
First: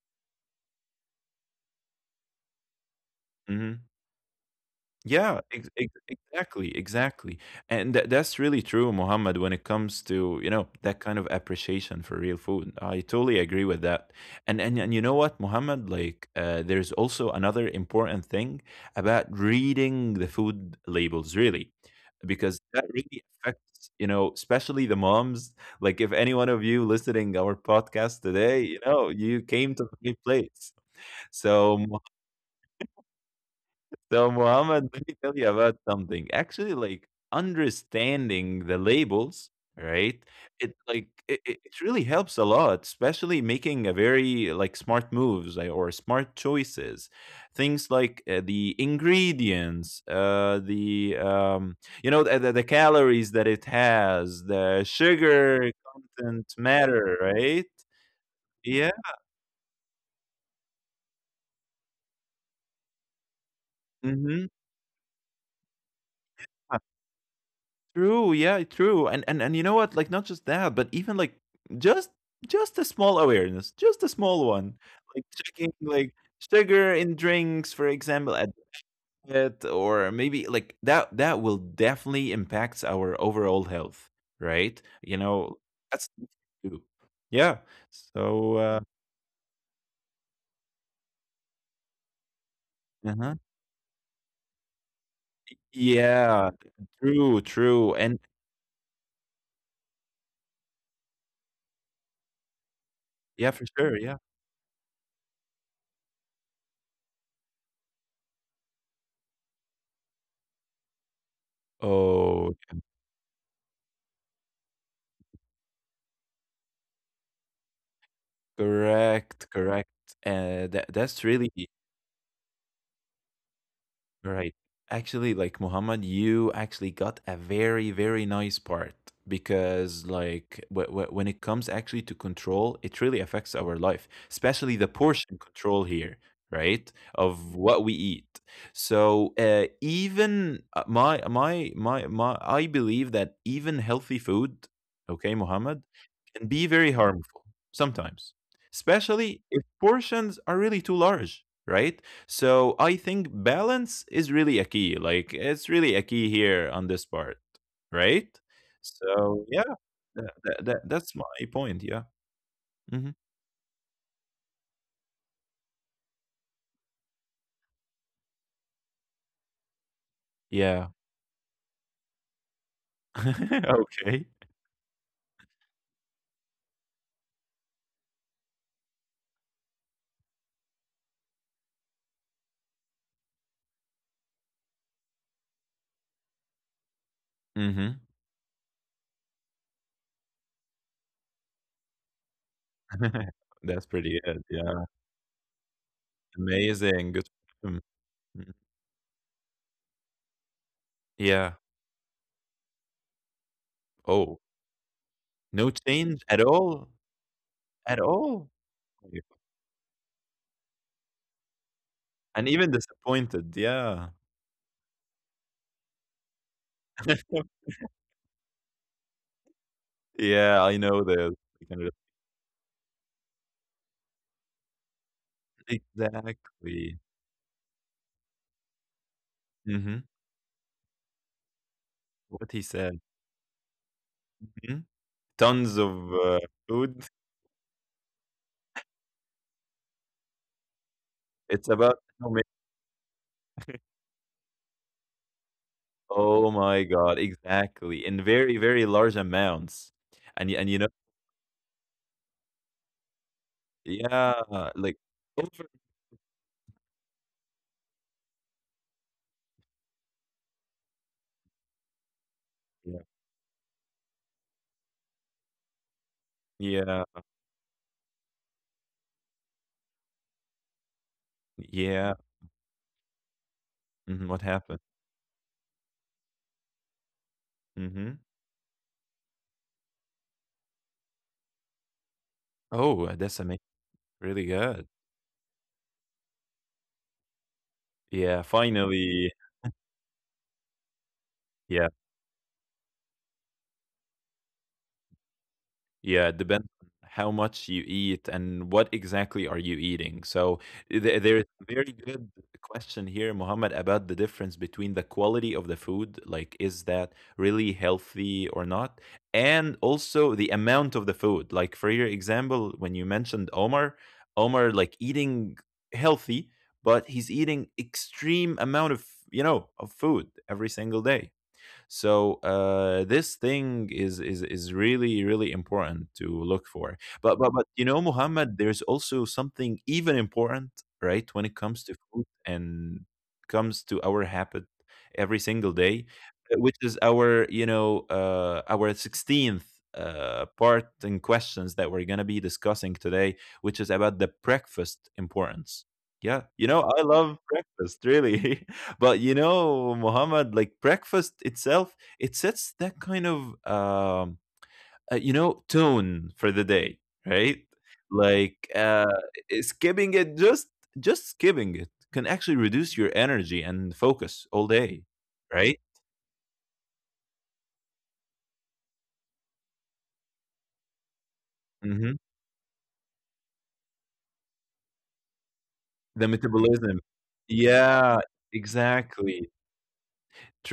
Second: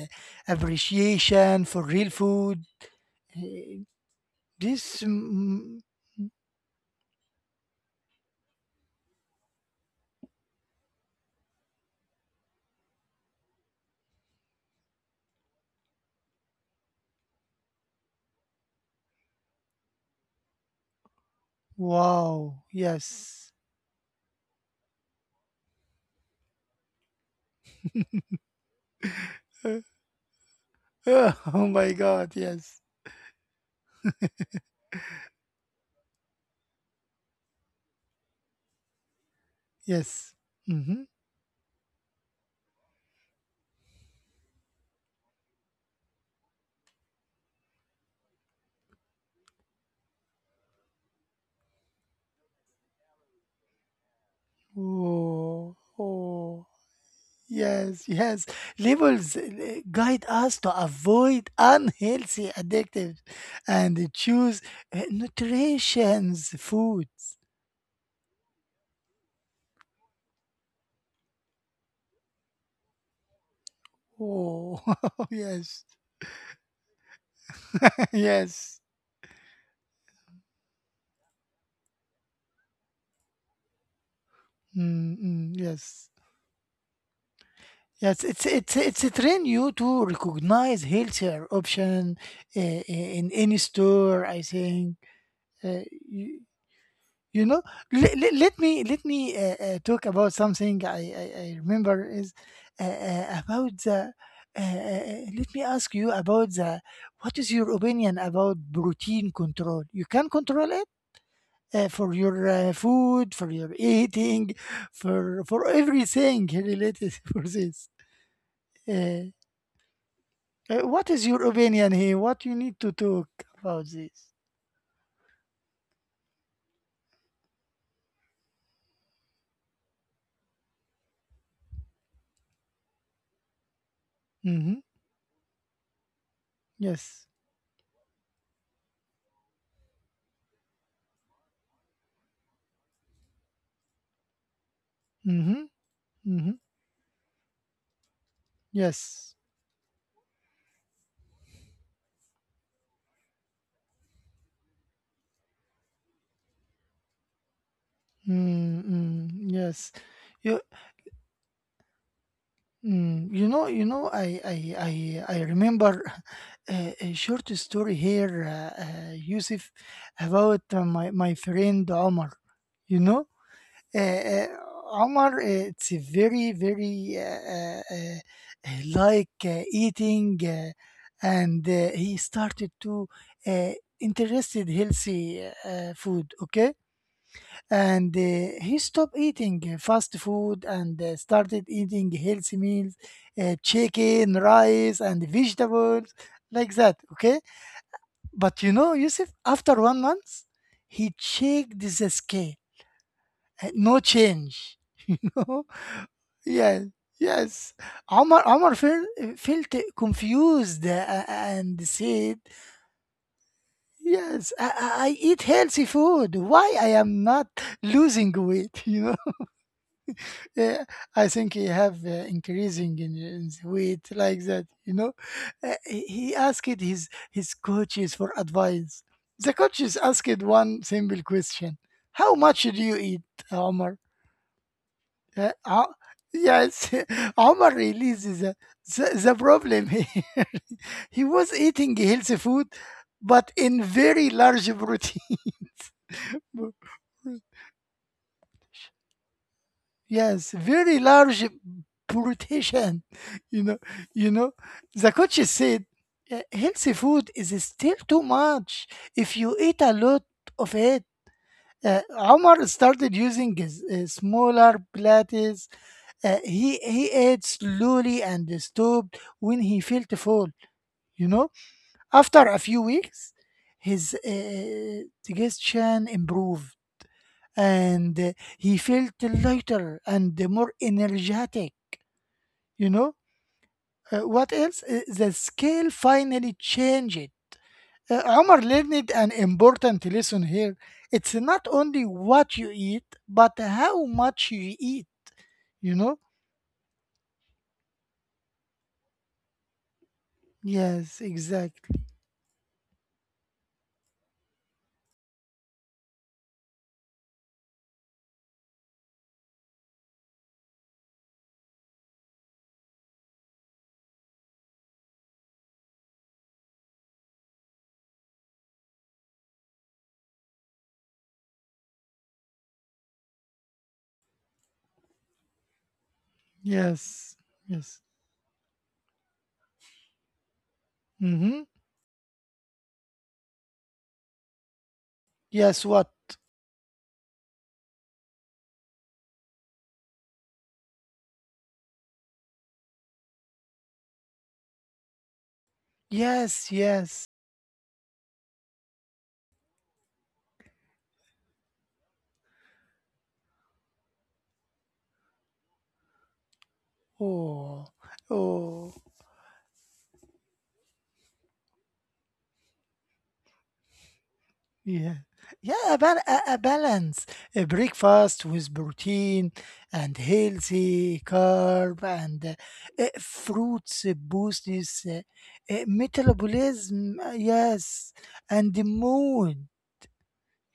appreciation for real food. hmm Uh, This, Yeah, ex mm, ex exactly, exactly. And tha that's really true, Mohammed, when it comes to, you know, that kind of appreciation for real food. I totally agree with that. And and and you know what, Mohammed, like uh, there's also another important thing about reading the food labels, really, wow, because that really yes. affects, you know, especially the moms. Like if any one of you listening our podcast today, you know, you Uh, came to the right place. uh, oh So my God, yes, so Muhammad, let me tell you about something. Actually, like understanding the labels, right? yes. It Mm-hmm. like it, it it really helps a lot, especially making a very like smart moves like, or smart choices. Things like uh, the ingredients, uh, the um, you know the, the the calories that it has, the Oh, sugar content oh. matter, right? Yes, yes. Yeah. Labels uh, guide us to avoid unhealthy addictive and Mm-hmm. choose uh, nutritious foods. True, yeah, true. And and and you know what? Like not just that, but even like just just a small awareness, just a small one. Oh, Like checking yes, like sugar in drinks, for example, at yes, it, or maybe like that that will definitely impacts our overall health, right? mm, You mm, know, yes, that's true. Yeah. yes. It's So it's uh it's a train you to recognize healthier option uh, in uh-huh. any store. I think uh, you, Yeah, true, you know, true. let, And let, let me let me uh, uh, talk about something. i i, I remember is uh, uh, yeah, for about the, sure, uh, yeah. uh, uh, let me ask you about the, what is your opinion about protein control? You can control it uh, for your Oh, uh, yeah, food, for your eating, for for everything related for this, uh, correct, correct. Uh, uh, that what is that's your really opinion here? What you need to talk about this? right. Actually, like Muhammad, you actually got a very, very nice part because, like, w- w- when it comes actually to control, it really affects our life, especially Mm-hmm. the portion control here, right? Yes. Of what we eat. So, uh, even uh, my, my, my, my, I believe that even healthy food, okay, Mm-hmm. Muhammad, can Mm-hmm. be very harmful sometimes, Yes. especially if portions are really too large, right? So I think balance is really a key. Like it's really a key here on this part, right? Mm, mm, So yeah, yes. that, You, that, that- that's my point. Yeah. hmm mm, you know, you know, I, I, I, I remember a, a short story here, uh, uh, Yusuf, about uh, Yeah. my, my friend Omar. You know, uh, okay. uh, Omar, uh, it's a very, very uh, uh, uh, like uh, eating, uh, and uh, he started to uh, interested healthy uh, food. Okay. hmm And uh, he stopped eating uh, fast food and uh, started eating healthy meals, uh, that's pretty chicken good. Yeah. rice and vegetables, like that. Amazing. Good. Okay. For him. Mhm. But you know, Yusuf, after one month he Yeah. checked the scale. Uh, no Oh, change. No. no change at Yes, all. yes. At omar all. omar felt, Yeah. felt confused uh, and said, And even disappointed. Yeah. "Yes, I, I I eat healthy food. Why i am not losing weight?" you Yeah, I Uh, know I this. think he Kind of have uh, increasing in, in the weight, like that. You know, Uh, he he asked exactly. his his coaches for advice. The coaches Mhm. asked one simple question: "How What he much do you said. eat, Omar?" Mhm. Uh, Tons of, Ho- uh, yes, food. Omar releases the, the, the problem. He was It's eating about how healthy many? food, but in very large protein. Oh my god, exactly. In very, very large amounts. And Yes, y and, you know, very large politician. You know, you know. yeah, like, The coach over. said, "Uh, healthy food is still too much if you eat a lot of it. Uh, Omar Yeah. started using his, uh, smaller plates. Uh, he Yeah. he ate slowly and stopped when he felt full." You know, Yeah. after a few weeks his Mhm, what happened? uh, digestion improved and Mhm. uh, he felt lighter and more energetic. You know Oh, that's amazing. Uh, Really what else? good. Uh, the scale finally changed. Uh, Yeah, Omar learned an finally. important lesson here. It's not Yeah. only what you eat, but how much you eat. You know? Yeah, it depends on how much you eat and what exactly are you eating. So Yes, th- there is a very exactly. good question here, Mohammed, about the difference between the quality of the food, like is that really healthy or not, and also the amount of the food. Like for your example, when you mentioned Omar, Omar like eating healthy, but he's eating extreme amount of you know of food every single day. So uh, this thing is is is really really important to look for. But Yes, but but you know, yes. Muhammad, there's also something even important, right? When it Mm-hmm. comes to food and comes to our habit every single Yes, day, what? uh, which is our you know uh, our sixteenth uh, part and questions that we're gonna be discussing today, which is about the breakfast importance. Yeah, you Yes, know, I yes. love breakfast really. But you know, Muhammad, like breakfast itself, it sets that kind of um, uh, you know tone for the day, right? Oh, Like oh. uh, i- skipping it, just just skipping it can actually reduce your energy and focus all day, Yeah, right? yeah, a, bal- a, a balance, a breakfast with protein and healthy carb hmm and uh, uh, fruits uh, boosts uh, uh, The metabolism, metabolism. Uh, yes, yeah, and the exactly. moon,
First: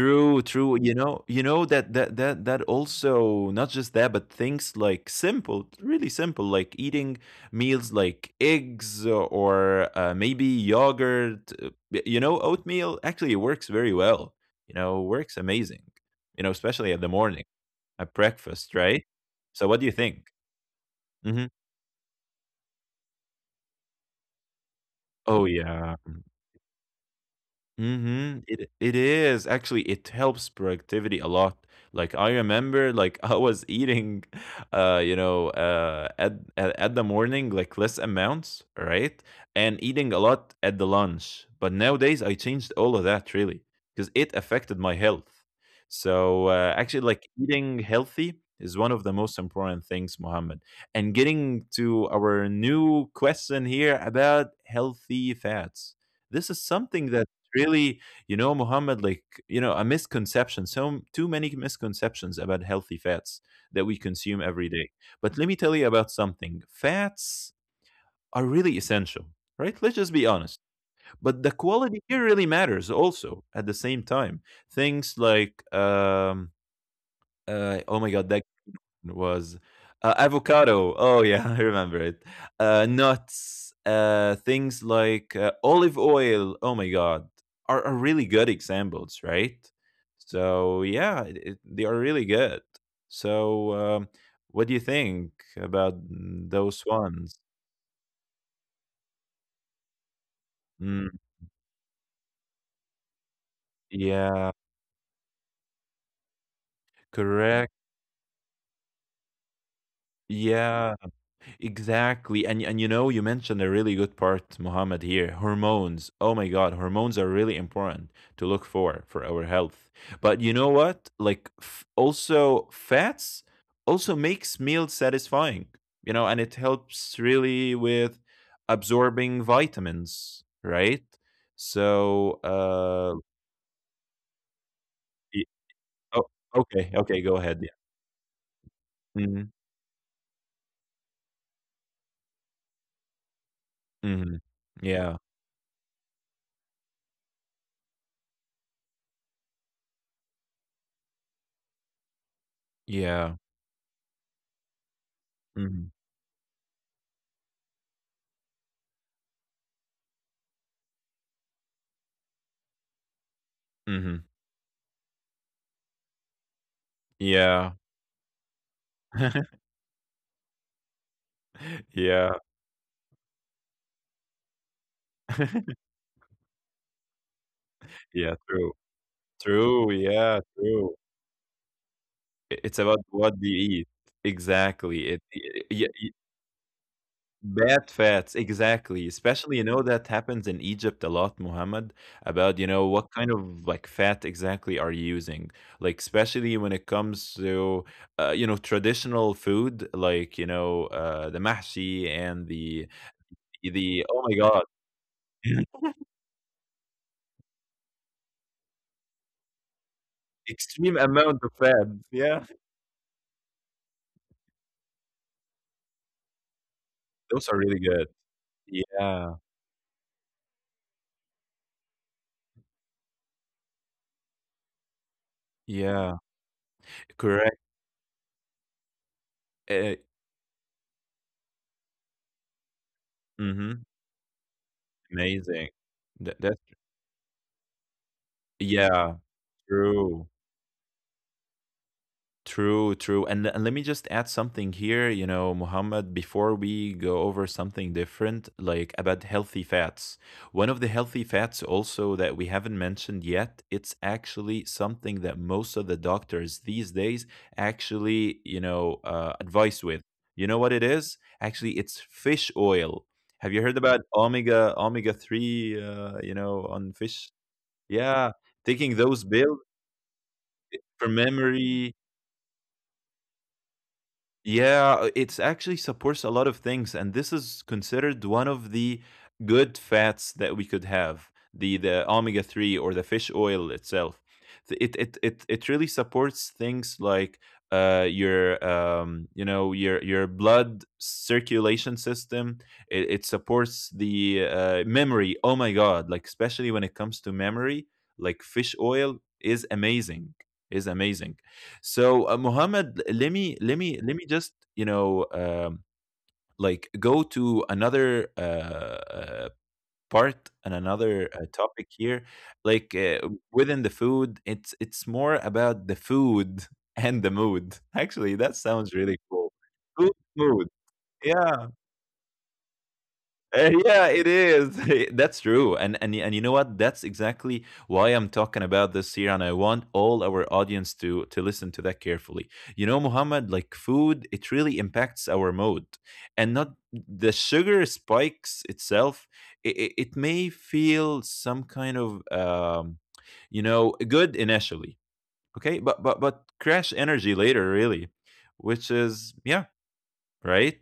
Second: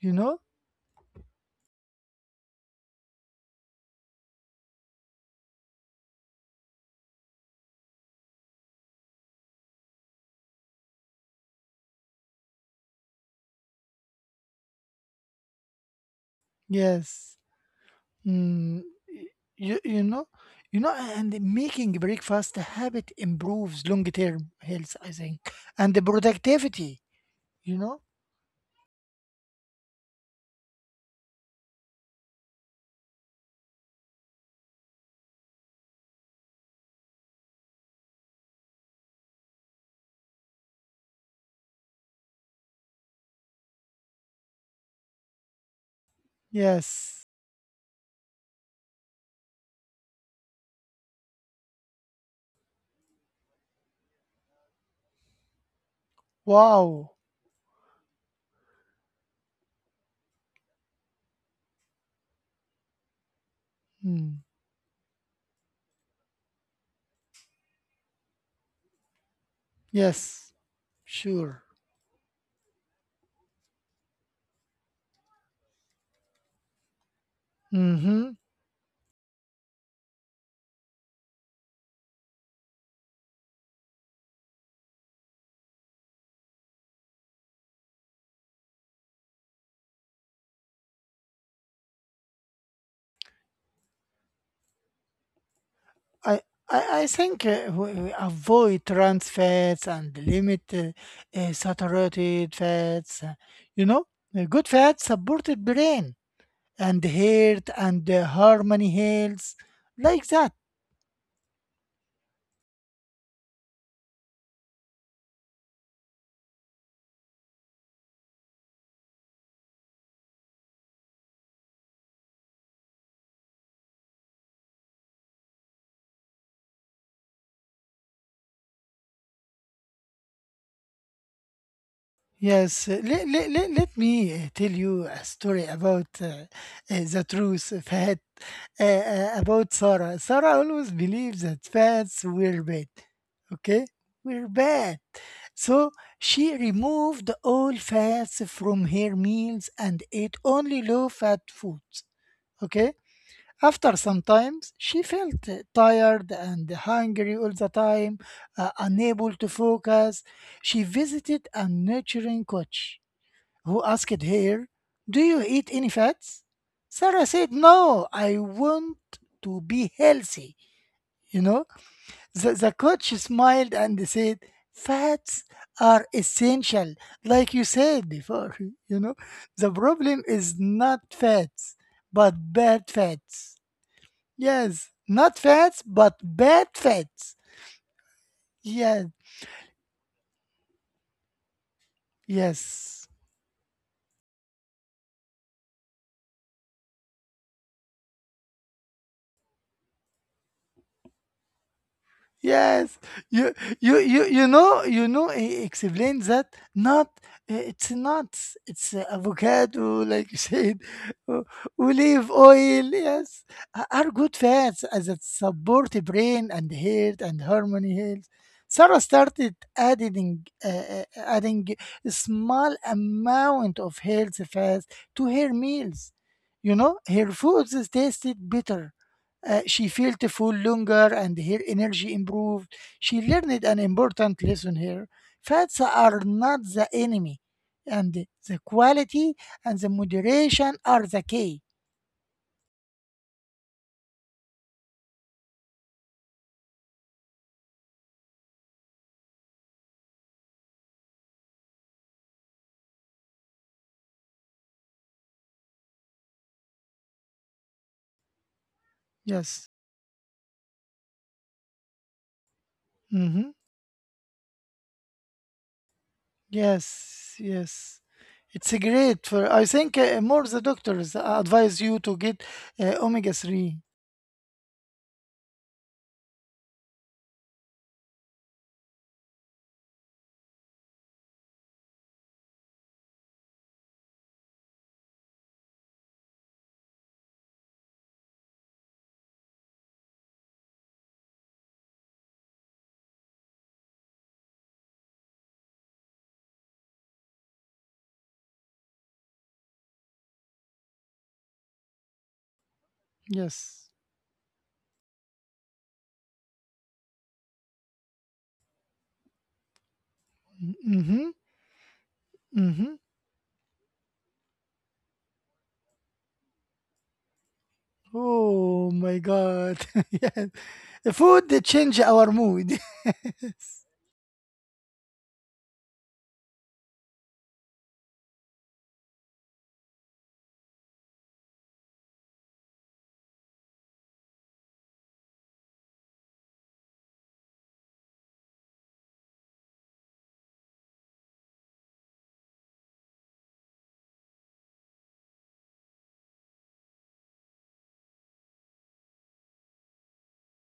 you know. true. You know, you know that that that that also not just that, but things like simple, really simple, like eating meals like eggs or uh, maybe yogurt. uh, y- You know, oatmeal actually works very well. You know, works amazing. You know, especially at the Yes, morning at breakfast, mm, right? y- So, you what do you you know, think? you know, and Hmm making breakfast a habit improves long term health, I think, Oh and yeah, the productivity. You know. mhm. It it is. Actually, it helps productivity a lot. Like I remember like I was eating uh you know uh at at, at the morning like less amounts, right? And eating a lot at the lunch. But nowadays I changed all of that really because it affected my health. So uh, actually Yes. like eating healthy is one of the most important things, Mohammed. And getting to our new question here about healthy fats, this is Wow. something that really, you know, Mohammed, like, you know, a misconception, so too many misconceptions about healthy fats that we Mm, consume every day. But let me tell you about something. Fats are really essential, right? Let's just be yes. honest. But Sure. the quality here really matters also at the same time. Things like um uh, oh my god, Hmm. that was uh, avocado. Oh yeah, I remember it. Uh, nuts, uh, things like uh, olive oil. Oh my god, are, are really good examples, right? So yeah, it, it- they are really good. So um, what do you think about I, mm, I, those I ones? think uh, we, we avoid trans fats and limit uh, Mm, uh, saturated fats. uh, You know, Uh, yeah, Good fats supported brain and heart correct. and uh, harmony health, like that. Yeah, exactly. And and you know, you mentioned a really good part, Mohammed, here. Hormones. Oh my God, hormones are really important to look for for our health. But you know what? Like f- also fats also makes meals satisfying, you know, and it helps really with absorbing vitamins, right? So, Yes, let, uh let, let, let me uh, tell you a y- story about oh, uh, uh, okay, okay, the go ahead. Yeah. truth, of fat, uh, uh, hmm about Sarah. Sarah always believed that fats were bad. Okay, hmm we're bad. Yeah. So she removed all fats from her meals and ate only low fat foods. Okay. Yeah. After some times, she felt hmm tired and hungry all the time, uh, unable to focus. She visited a nurturing coach who asked hmm her, "Do you eat any fats?" Sarah said, Yeah. "No, I want to be healthy, you know. yeah. The, the coach smiled and said, "Fats are essential, like you said Yeah, before." true. You know, the True, problem yeah, is true. not fats, but I- It's bad about what you fats. eat. Yes, Exactly. It, y- not y- fats, y- but bad fats. Bad fats, exactly. Yes, Especially, you know, that happens in Egypt a lot, Muhammad, about, you know, what yes. kind of like fat exactly are you using? Like, especially when it comes to, uh, you know, traditional food, like, you know, uh, the mahshi and the, Yes, you the, you oh you my you God, know you know he explains that not, uh, it's nuts, it's uh, avocado, like you said. extreme amount o- of fat. Olive Yeah. oil, yes, a- are good fats as it support the brain and health and Those are really harmony good. health. Sarah Yeah. started adding uh, uh, adding a small amount of healthy fats to her meals. Yeah. You know her Correct. foods tasted better, uh, she Eh, felt full longer and her energy improved. She learned an mhm, important lesson here. amazing. Fats are That that's not the enemy, and the yeah, quality and the true, moderation are the key. true, true, and and let me just add something here, you know, Muhammad, before we go over something different, like about healthy fats. One of the healthy fats also that we haven't mentioned yet, it's actually something that most of the doctors these days actually, you know, uh, Yes. advise with. You know what it is? Actually, it's fish oil. Hmm. Have you heard about omega omega three uh, you know on fish? Yes. Yes. Yeah, It's a taking those great for. builds I think uh, more the doctors from advise memory. you to get, uh, omega three. Yeah, uh, it's actually supports a lot of things, and this is considered one of the good fats that we could have, the the omega three or the fish oil itself. Th- It it it it really supports things like uh your um you know your your blood circulation system. It, it supports the uh, memory. Oh my God, like especially when it comes to memory, like fish oil is amazing. Is amazing. So uh, Muhammad, let me let Yes. me let me just you know um, like go to another uh, uh, part and another Mm-hmm. uh, topic here. Like Mm-hmm. uh, within the food, it's it's more about the food and the mood. Actually, that sounds Oh really my cool. God. Food, Yes. mood. Food Yeah, change our mood. Uh, Yes. yeah, it is. That's true. And and y- and you know what? That's exactly why I'm talking about this here, and I want all our audience to to listen to that carefully. You know, Muhammad, like food, it really impacts our mood, and not the sugar spikes itself. It, it it may feel some kind of um, you know, good initially, okay, but but but crash energy later, really, which is yeah, right?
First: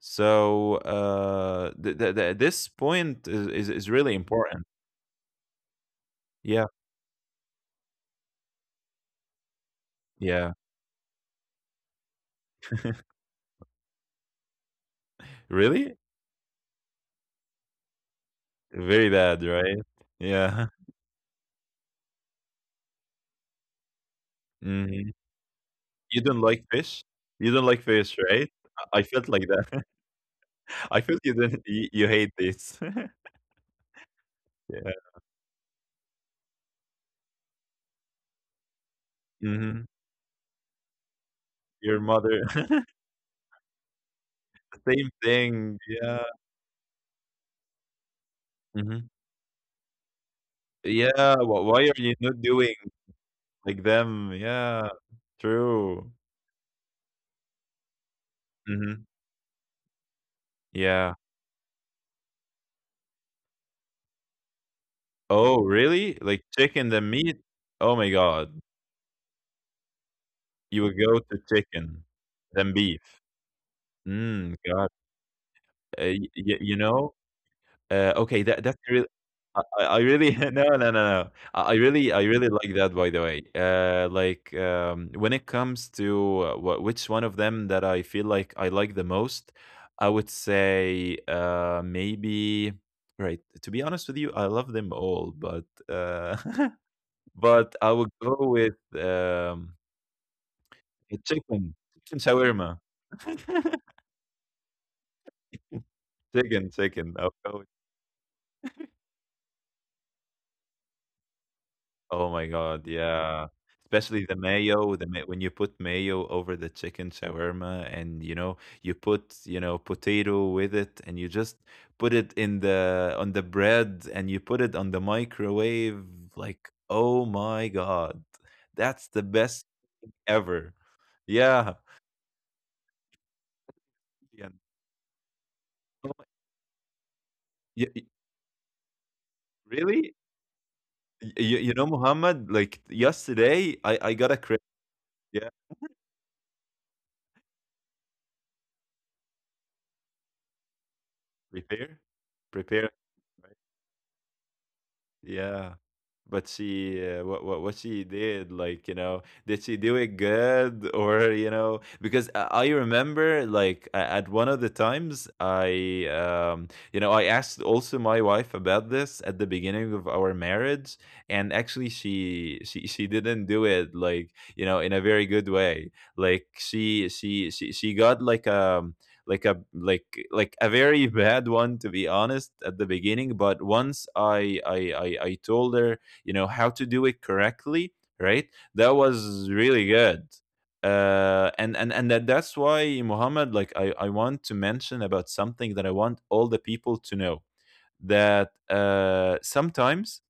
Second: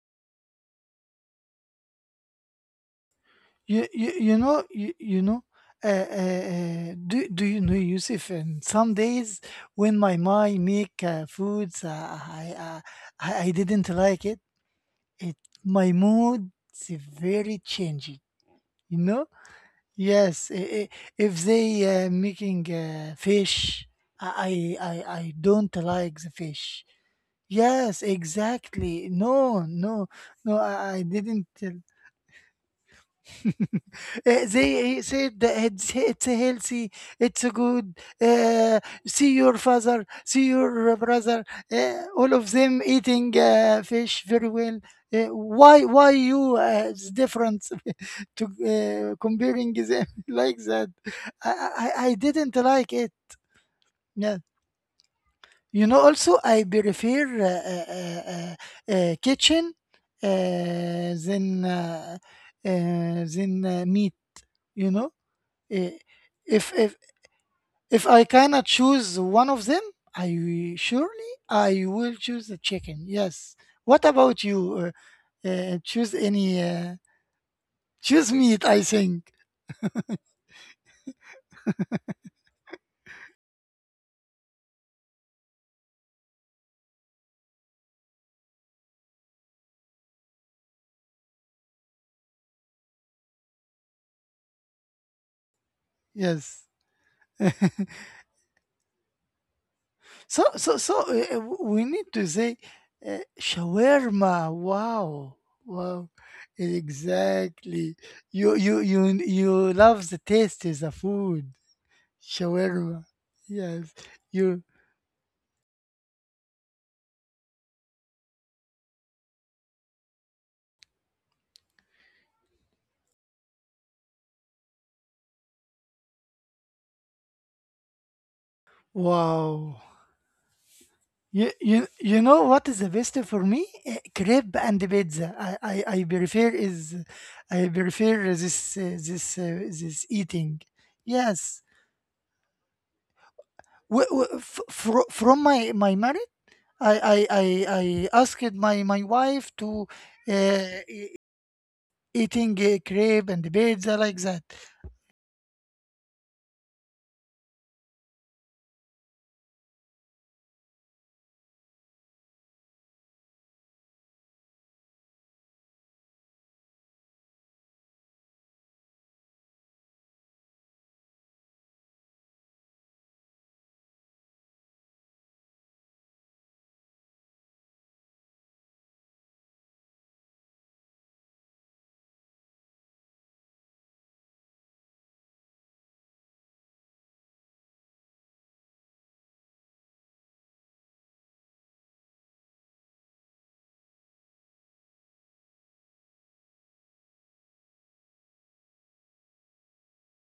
So uh, th- th- th- this point is, is You, is you, really you important. know you, you know uh, uh, Yeah, uh, do, do you know, Yusuf, and some days when my yeah. mom make uh, foods, uh, I, uh, I I didn't like it it My Really, mood is very changing. you very know bad, right? yes. i- Yeah. I- if they uh, making uh, fish, I, I I hmm I don't like You the don't like fish. fish. You don't like Yes, fish, right? exactly. I I felt No, like that. no, no, I, I I felt you didn't. didn't. You, you hate this. Uh, they yeah. he said that it's, it's healthy, it's good. Uh, See your hmm father, see your brother, Your uh, all mother. of them eating uh, fish very well. Same Uh, thing. why why Yeah. you uh, it's different to hmm uh, comparing them, like that? Yeah. I, wh- I Why are I I you not didn't doing like it. like them? Yeah. Yeah. You know, True. also I prefer uh, uh, uh, uh, Hmm uh, kitchen uh, Yeah. than uh, uh, than uh, meat. You know. Oh, Eh, really? Like if if chicken, than meat? Oh if my I God. cannot choose one of them, I will- You would go surely to I chicken, will choose the than chicken. beef. Yes. What about Mm, you? God. Uh, uh, Uh, choose y y any you uh, know? Uh, choose Okay, meat, that that's I really. think. I I I really no, no, no, no. I I really I really like that, by the way. Uh, like, um, when it comes to uh, wh which one of them that I feel like I like the most, I would say, uh, maybe right, to be honest with you, I love them all, but, uh Yes. but I would go with, um, So so so a uh, uh, chicken, we need chicken to say shawarma. uh, shawarma. Wow, wow, Chicken, chicken. I'll go with exactly. You you you you love the taste of the food. oh my God, Shawarma. yeah. Yes. Especially the You mayo, the ma when you put mayo over the chicken shawarma and, you know, you put, you know, potato with it and you just put it in the on the bread and you put it on the microwave, like, oh my God, that's the best wow. ever. You, Yeah. you, you know what is the best for me? Uh, Yeah. Crepe and pizza. I, I, I Oh my prefer is I y y prefer this uh, this uh, this really? eating. Y Yes. you you know, Muhammad, like yesterday, I W- I w- got a f- credit, fro- From yeah, my my marriage, I I I I asked my my wife to uh, e- prepare, eating a prepare, crepe and right? pizza, like that. Yeah. But she, uh, what, what, what she did, like, you know, did she do it good or, you know, because I I remember like a- at one of the times I, um, you know, I asked also my wife about this at the beginning of our marriage, and actually she, she, she didn't do it like, you know, in a very good way. Like she, she, she, she got like, um, like a like like a very bad one, to be honest, at the beginning. But once i i i, I told her, you know, how to do it correctly, right? That was really good. uh, and and and that, that's why, Muhammad, like I, I want to mention about something that I want all the people to know, that uh, sometimes,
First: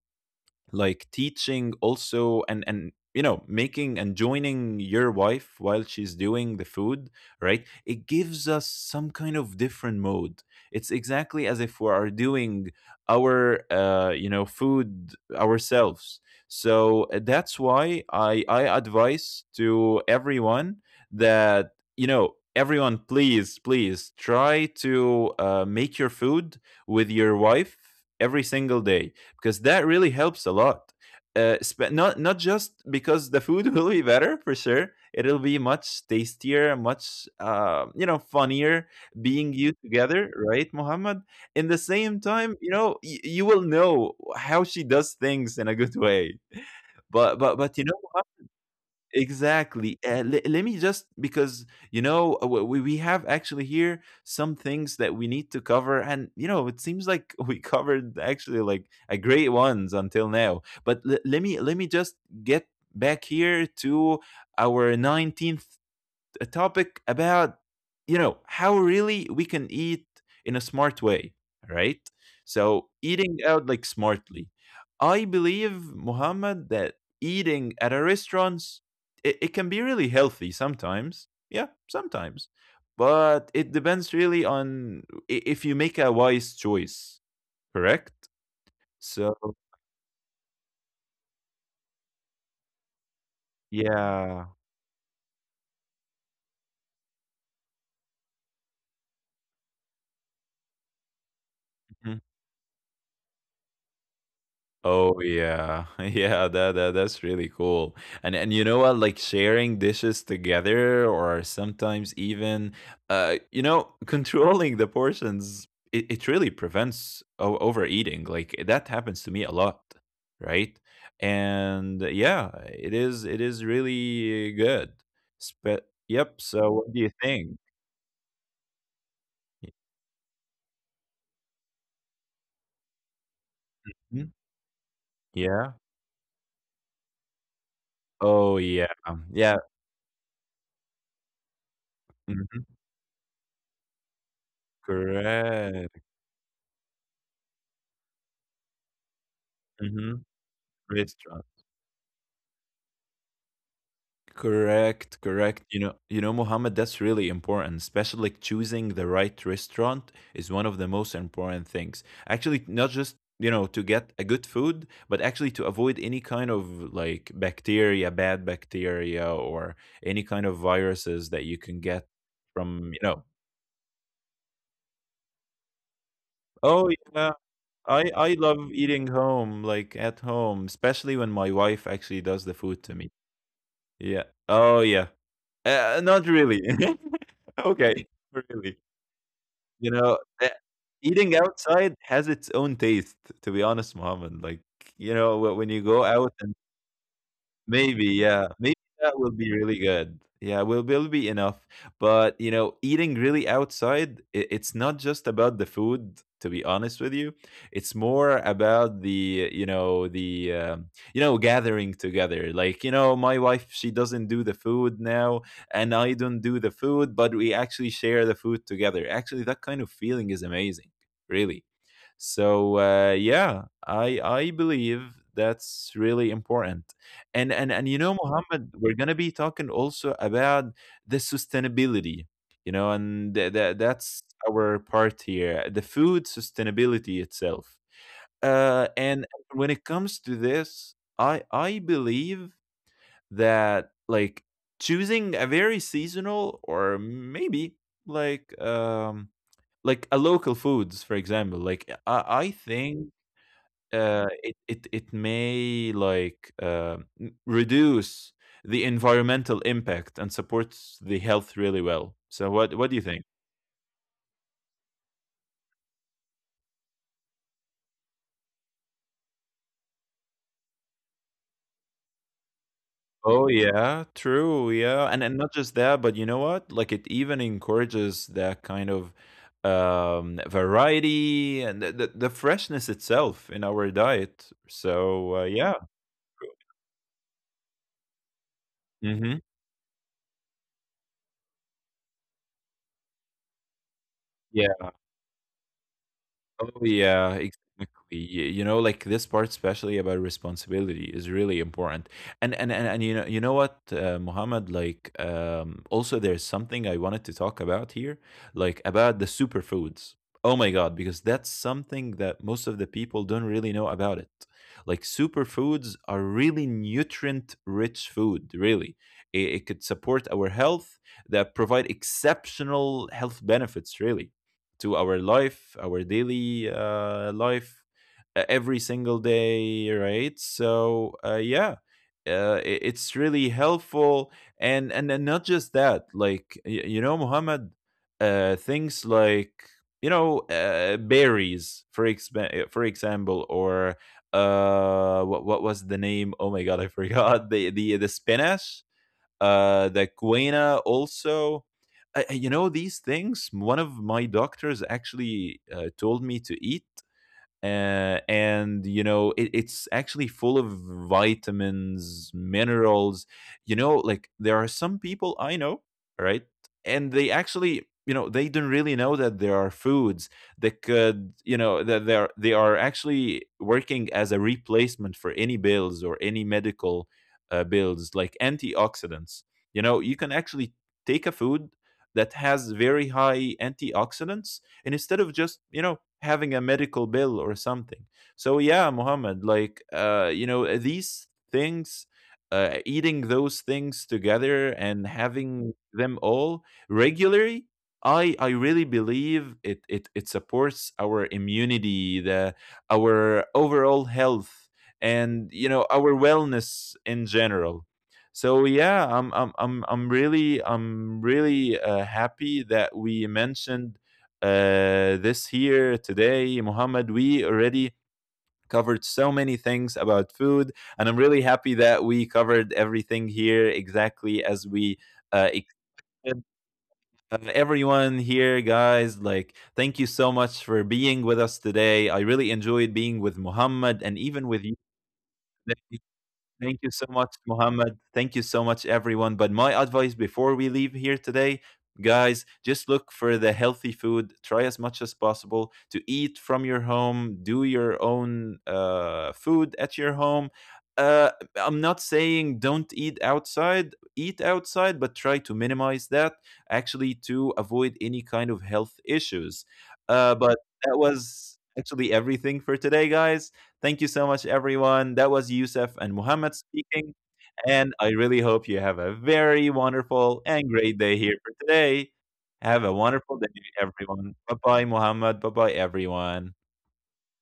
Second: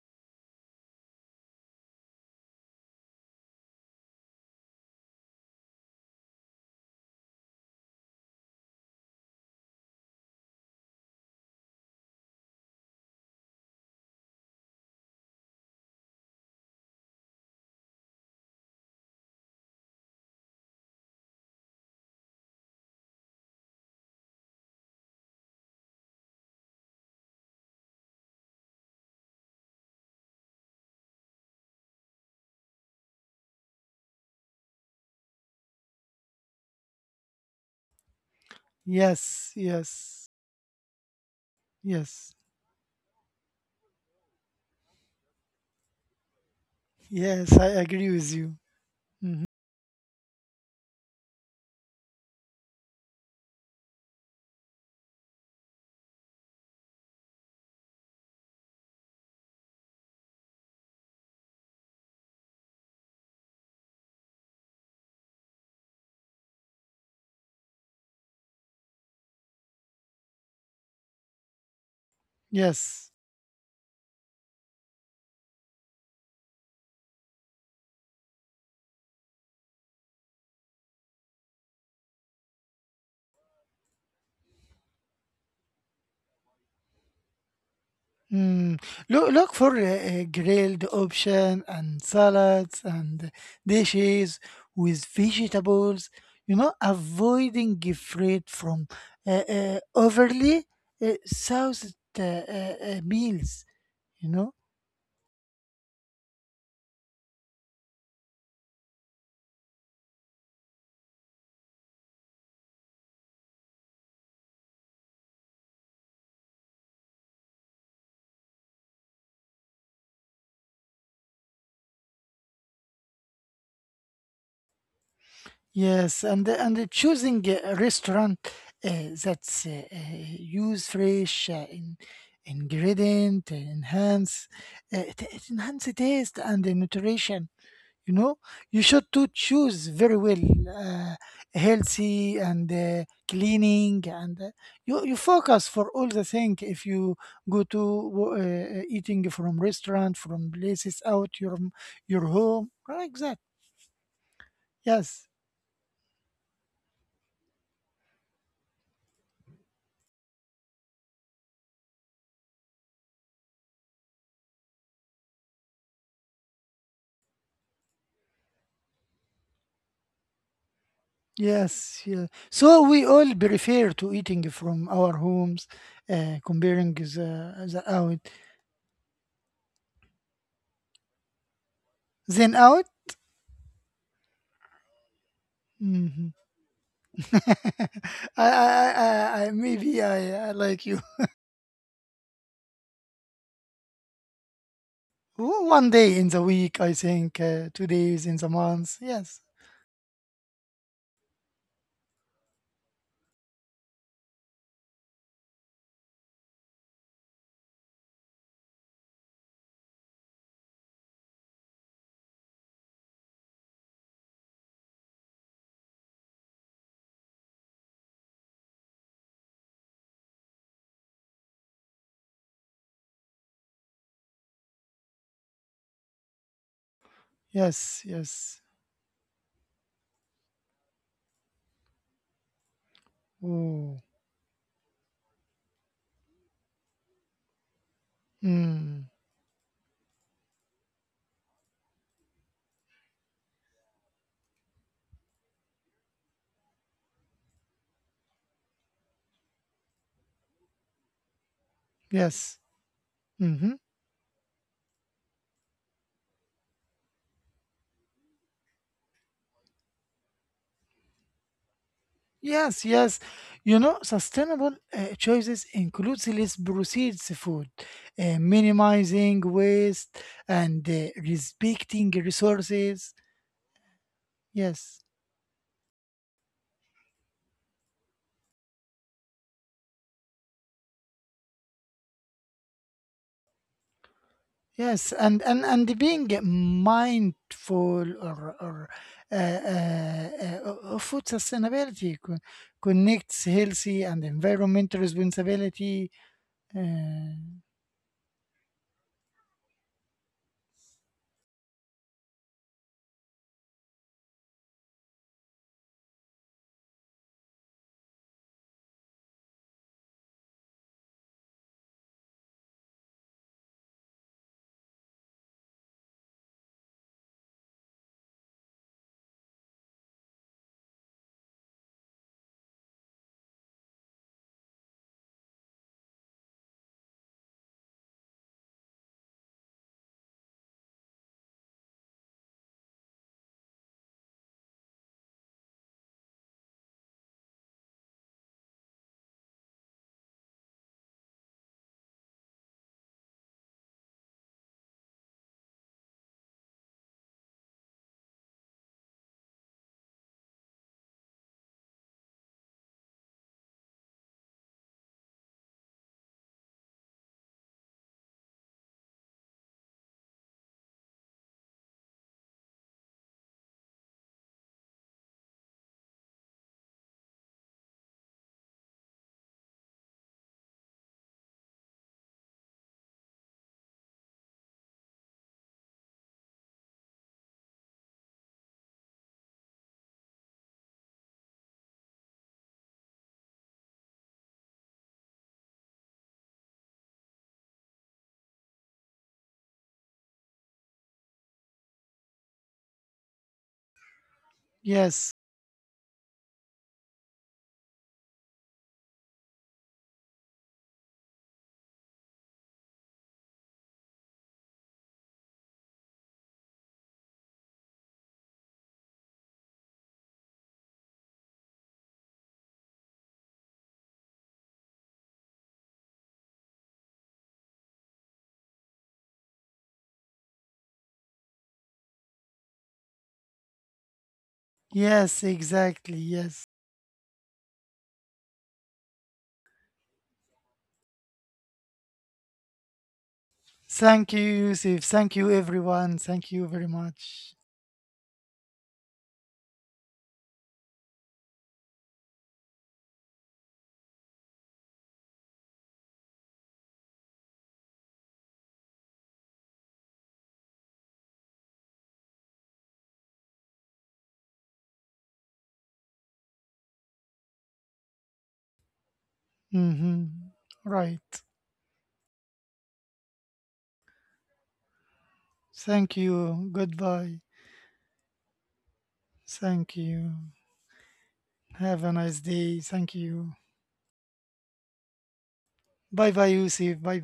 like, teaching also, and and you know, making and joining your wife while she's doing the food, right, it gives us some kind of different mode. It's exactly as if we are doing our uh, you know, food ourselves. So uh, that's why i i advise to everyone that, you know, everyone, please please try to uh, make your food with your wife every single day, because that really helps a lot. Uh, spe- not not just because the food will be better, for sure. It'll be much tastier, much uh, you know, funnier Yes, being you yes, together, right, Muhammad? In the same yes, time, you know, y- you will know how she does things in a good way. But yes. but I but you know, agree with you. Mhm. exactly. Uh, le- let me just, because, you know, uh, we we have actually here some things that we need to cover, and, you know, it seems like we covered actually like a great ones until now. But le- let me let me just get back here to our nineteenth a topic about, you know, how really we can eat in a smart way, right? So, Yes. eating out, like, smartly. I believe, Muhammad, that eating at a restaurant, it, it can be really healthy sometimes. Yeah, sometimes. But it depends really on i- if you make a wise choice, correct? Mm. So Look look for a, a grilled option and salads and yeah. dishes with vegetables. You know, avoiding fruit from uh, uh, overly uh, soused Mm-hmm. uh, uh, uh, meals. You know Oh yeah, yeah, that, that that's really cool. And and you know what, like sharing dishes together, or sometimes even, uh, you know, controlling the portions, it, it really prevents o- overeating. Like that happens to me a lot, right? And yeah, it is it is really good. But Yes, yep. and So the- and what the do you choosing think? a restaurant, uh, that's uh, uh, use fresh uh, in, ingredient, uh, Mhm. enhance, uh, it, it Yeah. enhance the taste and the nutrition. You know, Oh you yeah. should to Yeah. choose very well, uh, healthy and Hmm. uh, cleaning, and uh, you you focus for Correct. all the thing. If you go to wo- uh, uh, eating from restaurant, Hmm. from places out Restaurant. your your home, like that. Correct, Yes. correct. You know, you know, Mohammed, that's really important. Especially, like, choosing the right restaurant is one of the most important things. Actually, not just, you know, to get a good food, but actually to avoid any kind of, like, bacteria, bad bacteria, or any kind of viruses that you can Yes, get yeah. So from, you we know, all prefer to eating from our homes, uh, oh comparing yeah. the, the I, out, I love eating home, like at home, especially when my wife actually does the then food out. to me. Yeah. Oh yeah. Uh, not Mhm. really. Okay, not I, I, really. I, I, You maybe know, eh, I, I like you. eating outside has its own taste, to be honest, Mohammed. Like, you know, wh- O- when you One go day in out the and week, I think. Uh, two maybe, days in yeah. the Maybe month. that will Yes, be really good. Yeah, will will be enough. But you know, eating really outside, it, it's not just about the food. To be honest with you, it's more about the, you know, the um, you know, gathering together. Like, you know, my wife, she doesn't do the food now, and I don't do the food, but we actually share the food together. Actually, that kind of feeling is amazing, really. So uh, yeah, I I believe that's really important. And and and you yes, know, yes. Mohammed, we're gonna be talking also about the sustainability, you know, and tha tha Oh, that's our part here, the food sustainability itself. Uh, mm, and when it comes to this, I I believe that, like, choosing a very seasonal or maybe like um like a local foods, for example, like I I yes. think hmm uh, it it it may like uh, m- reduce the environmental impact and supports the health really well. So what Yes, what do you yes. think? You know, sustainable uh, choices includes less proceeds food, uh, minimizing waste, and uh, respecting resources. Oh yeah, true. Yeah, Yes, and and not just that, but you know what? Like it even encourages that kind of um variety and the, the, the freshness itself in our diet. yes, So uh, and and yeah. and being mindful or or Mhm. uh, uh, uh, of food sustainability co- connects healthy and environmental responsibility. Oh yeah, Uh, exactly. Y- You know, like this part, especially about responsibility, is really important. And and and, and you know, you know what, uh, Muhammad, like, um, also there's something I wanted to talk about here, like about the superfoods. Oh my God, because that's something that most of the people don't really know about it. Like, superfoods are really nutrient-rich food, really. It, it could support our health, that provide exceptional health benefits, really, to our life, our daily uh, life, uh, every single day, right? So uh, yeah, uh, i- it's really helpful. And and and not just that, like, y- you know, Muhammad, uh, things like, you know, uh, berries, for exp- uh, for example, or uh what what was the name, oh my God, I forgot the the the spinach, uh, the quena also. Uh, you know, these things. One of my doctors actually uh, told me to eat. uh, and you know, it, it's actually full of vitamins, minerals. You know, like, there are some people I know, right, and they actually, you know, they don't really know that there are foods that could, you know, that they are, they are actually working as a replacement for any bills or any medical uh, bills, like antioxidants. You know, you can actually take a food that has very high antioxidants, and instead of just, you know, having a medical bill or something. So yeah, Muhammad, like, uh you know, these things, uh, eating those things together and yes, having them all regularly, i i really believe it it, it supports our immunity, the our overall health, and, you know, our wellness in general. So yeah, i'm i'm i'm, I'm really i'm really uh, happy that we mentioned uh, this here today, Muhammad. We already covered so many things about food. And I'm really happy that we covered everything here exactly as we uh, yes, exactly. expected. Yes. Uh, everyone here, guys, like, thank you so much for being with us today. I really enjoyed being with Muhammad and Thank you, even with you Yusuf. Thank you, today. everyone. Thank you Thank very you so much, much. Mohammed. Thank you so much, everyone. But my advice before we leave here today, guys, just look for the healthy food. Try as much as possible to eat from your home. Do your own uh, food at your home. Uh, I'm not saying don't eat outside. Eat outside, but try to minimize that actually to avoid any kind of health issues. Mm-hmm. Uh, but that Right. was actually everything for today, guys. Thank you so much, everyone. That was Yusuf Thank and you. Muhammad speaking. Goodbye. And I really hope you have a very Thank you. wonderful and great day here for Have a today. nice day. Have a Thank wonderful day, you. everyone. Bye bye, Muhammad. Bye bye, Bye bye, everyone. Yusuf. Bye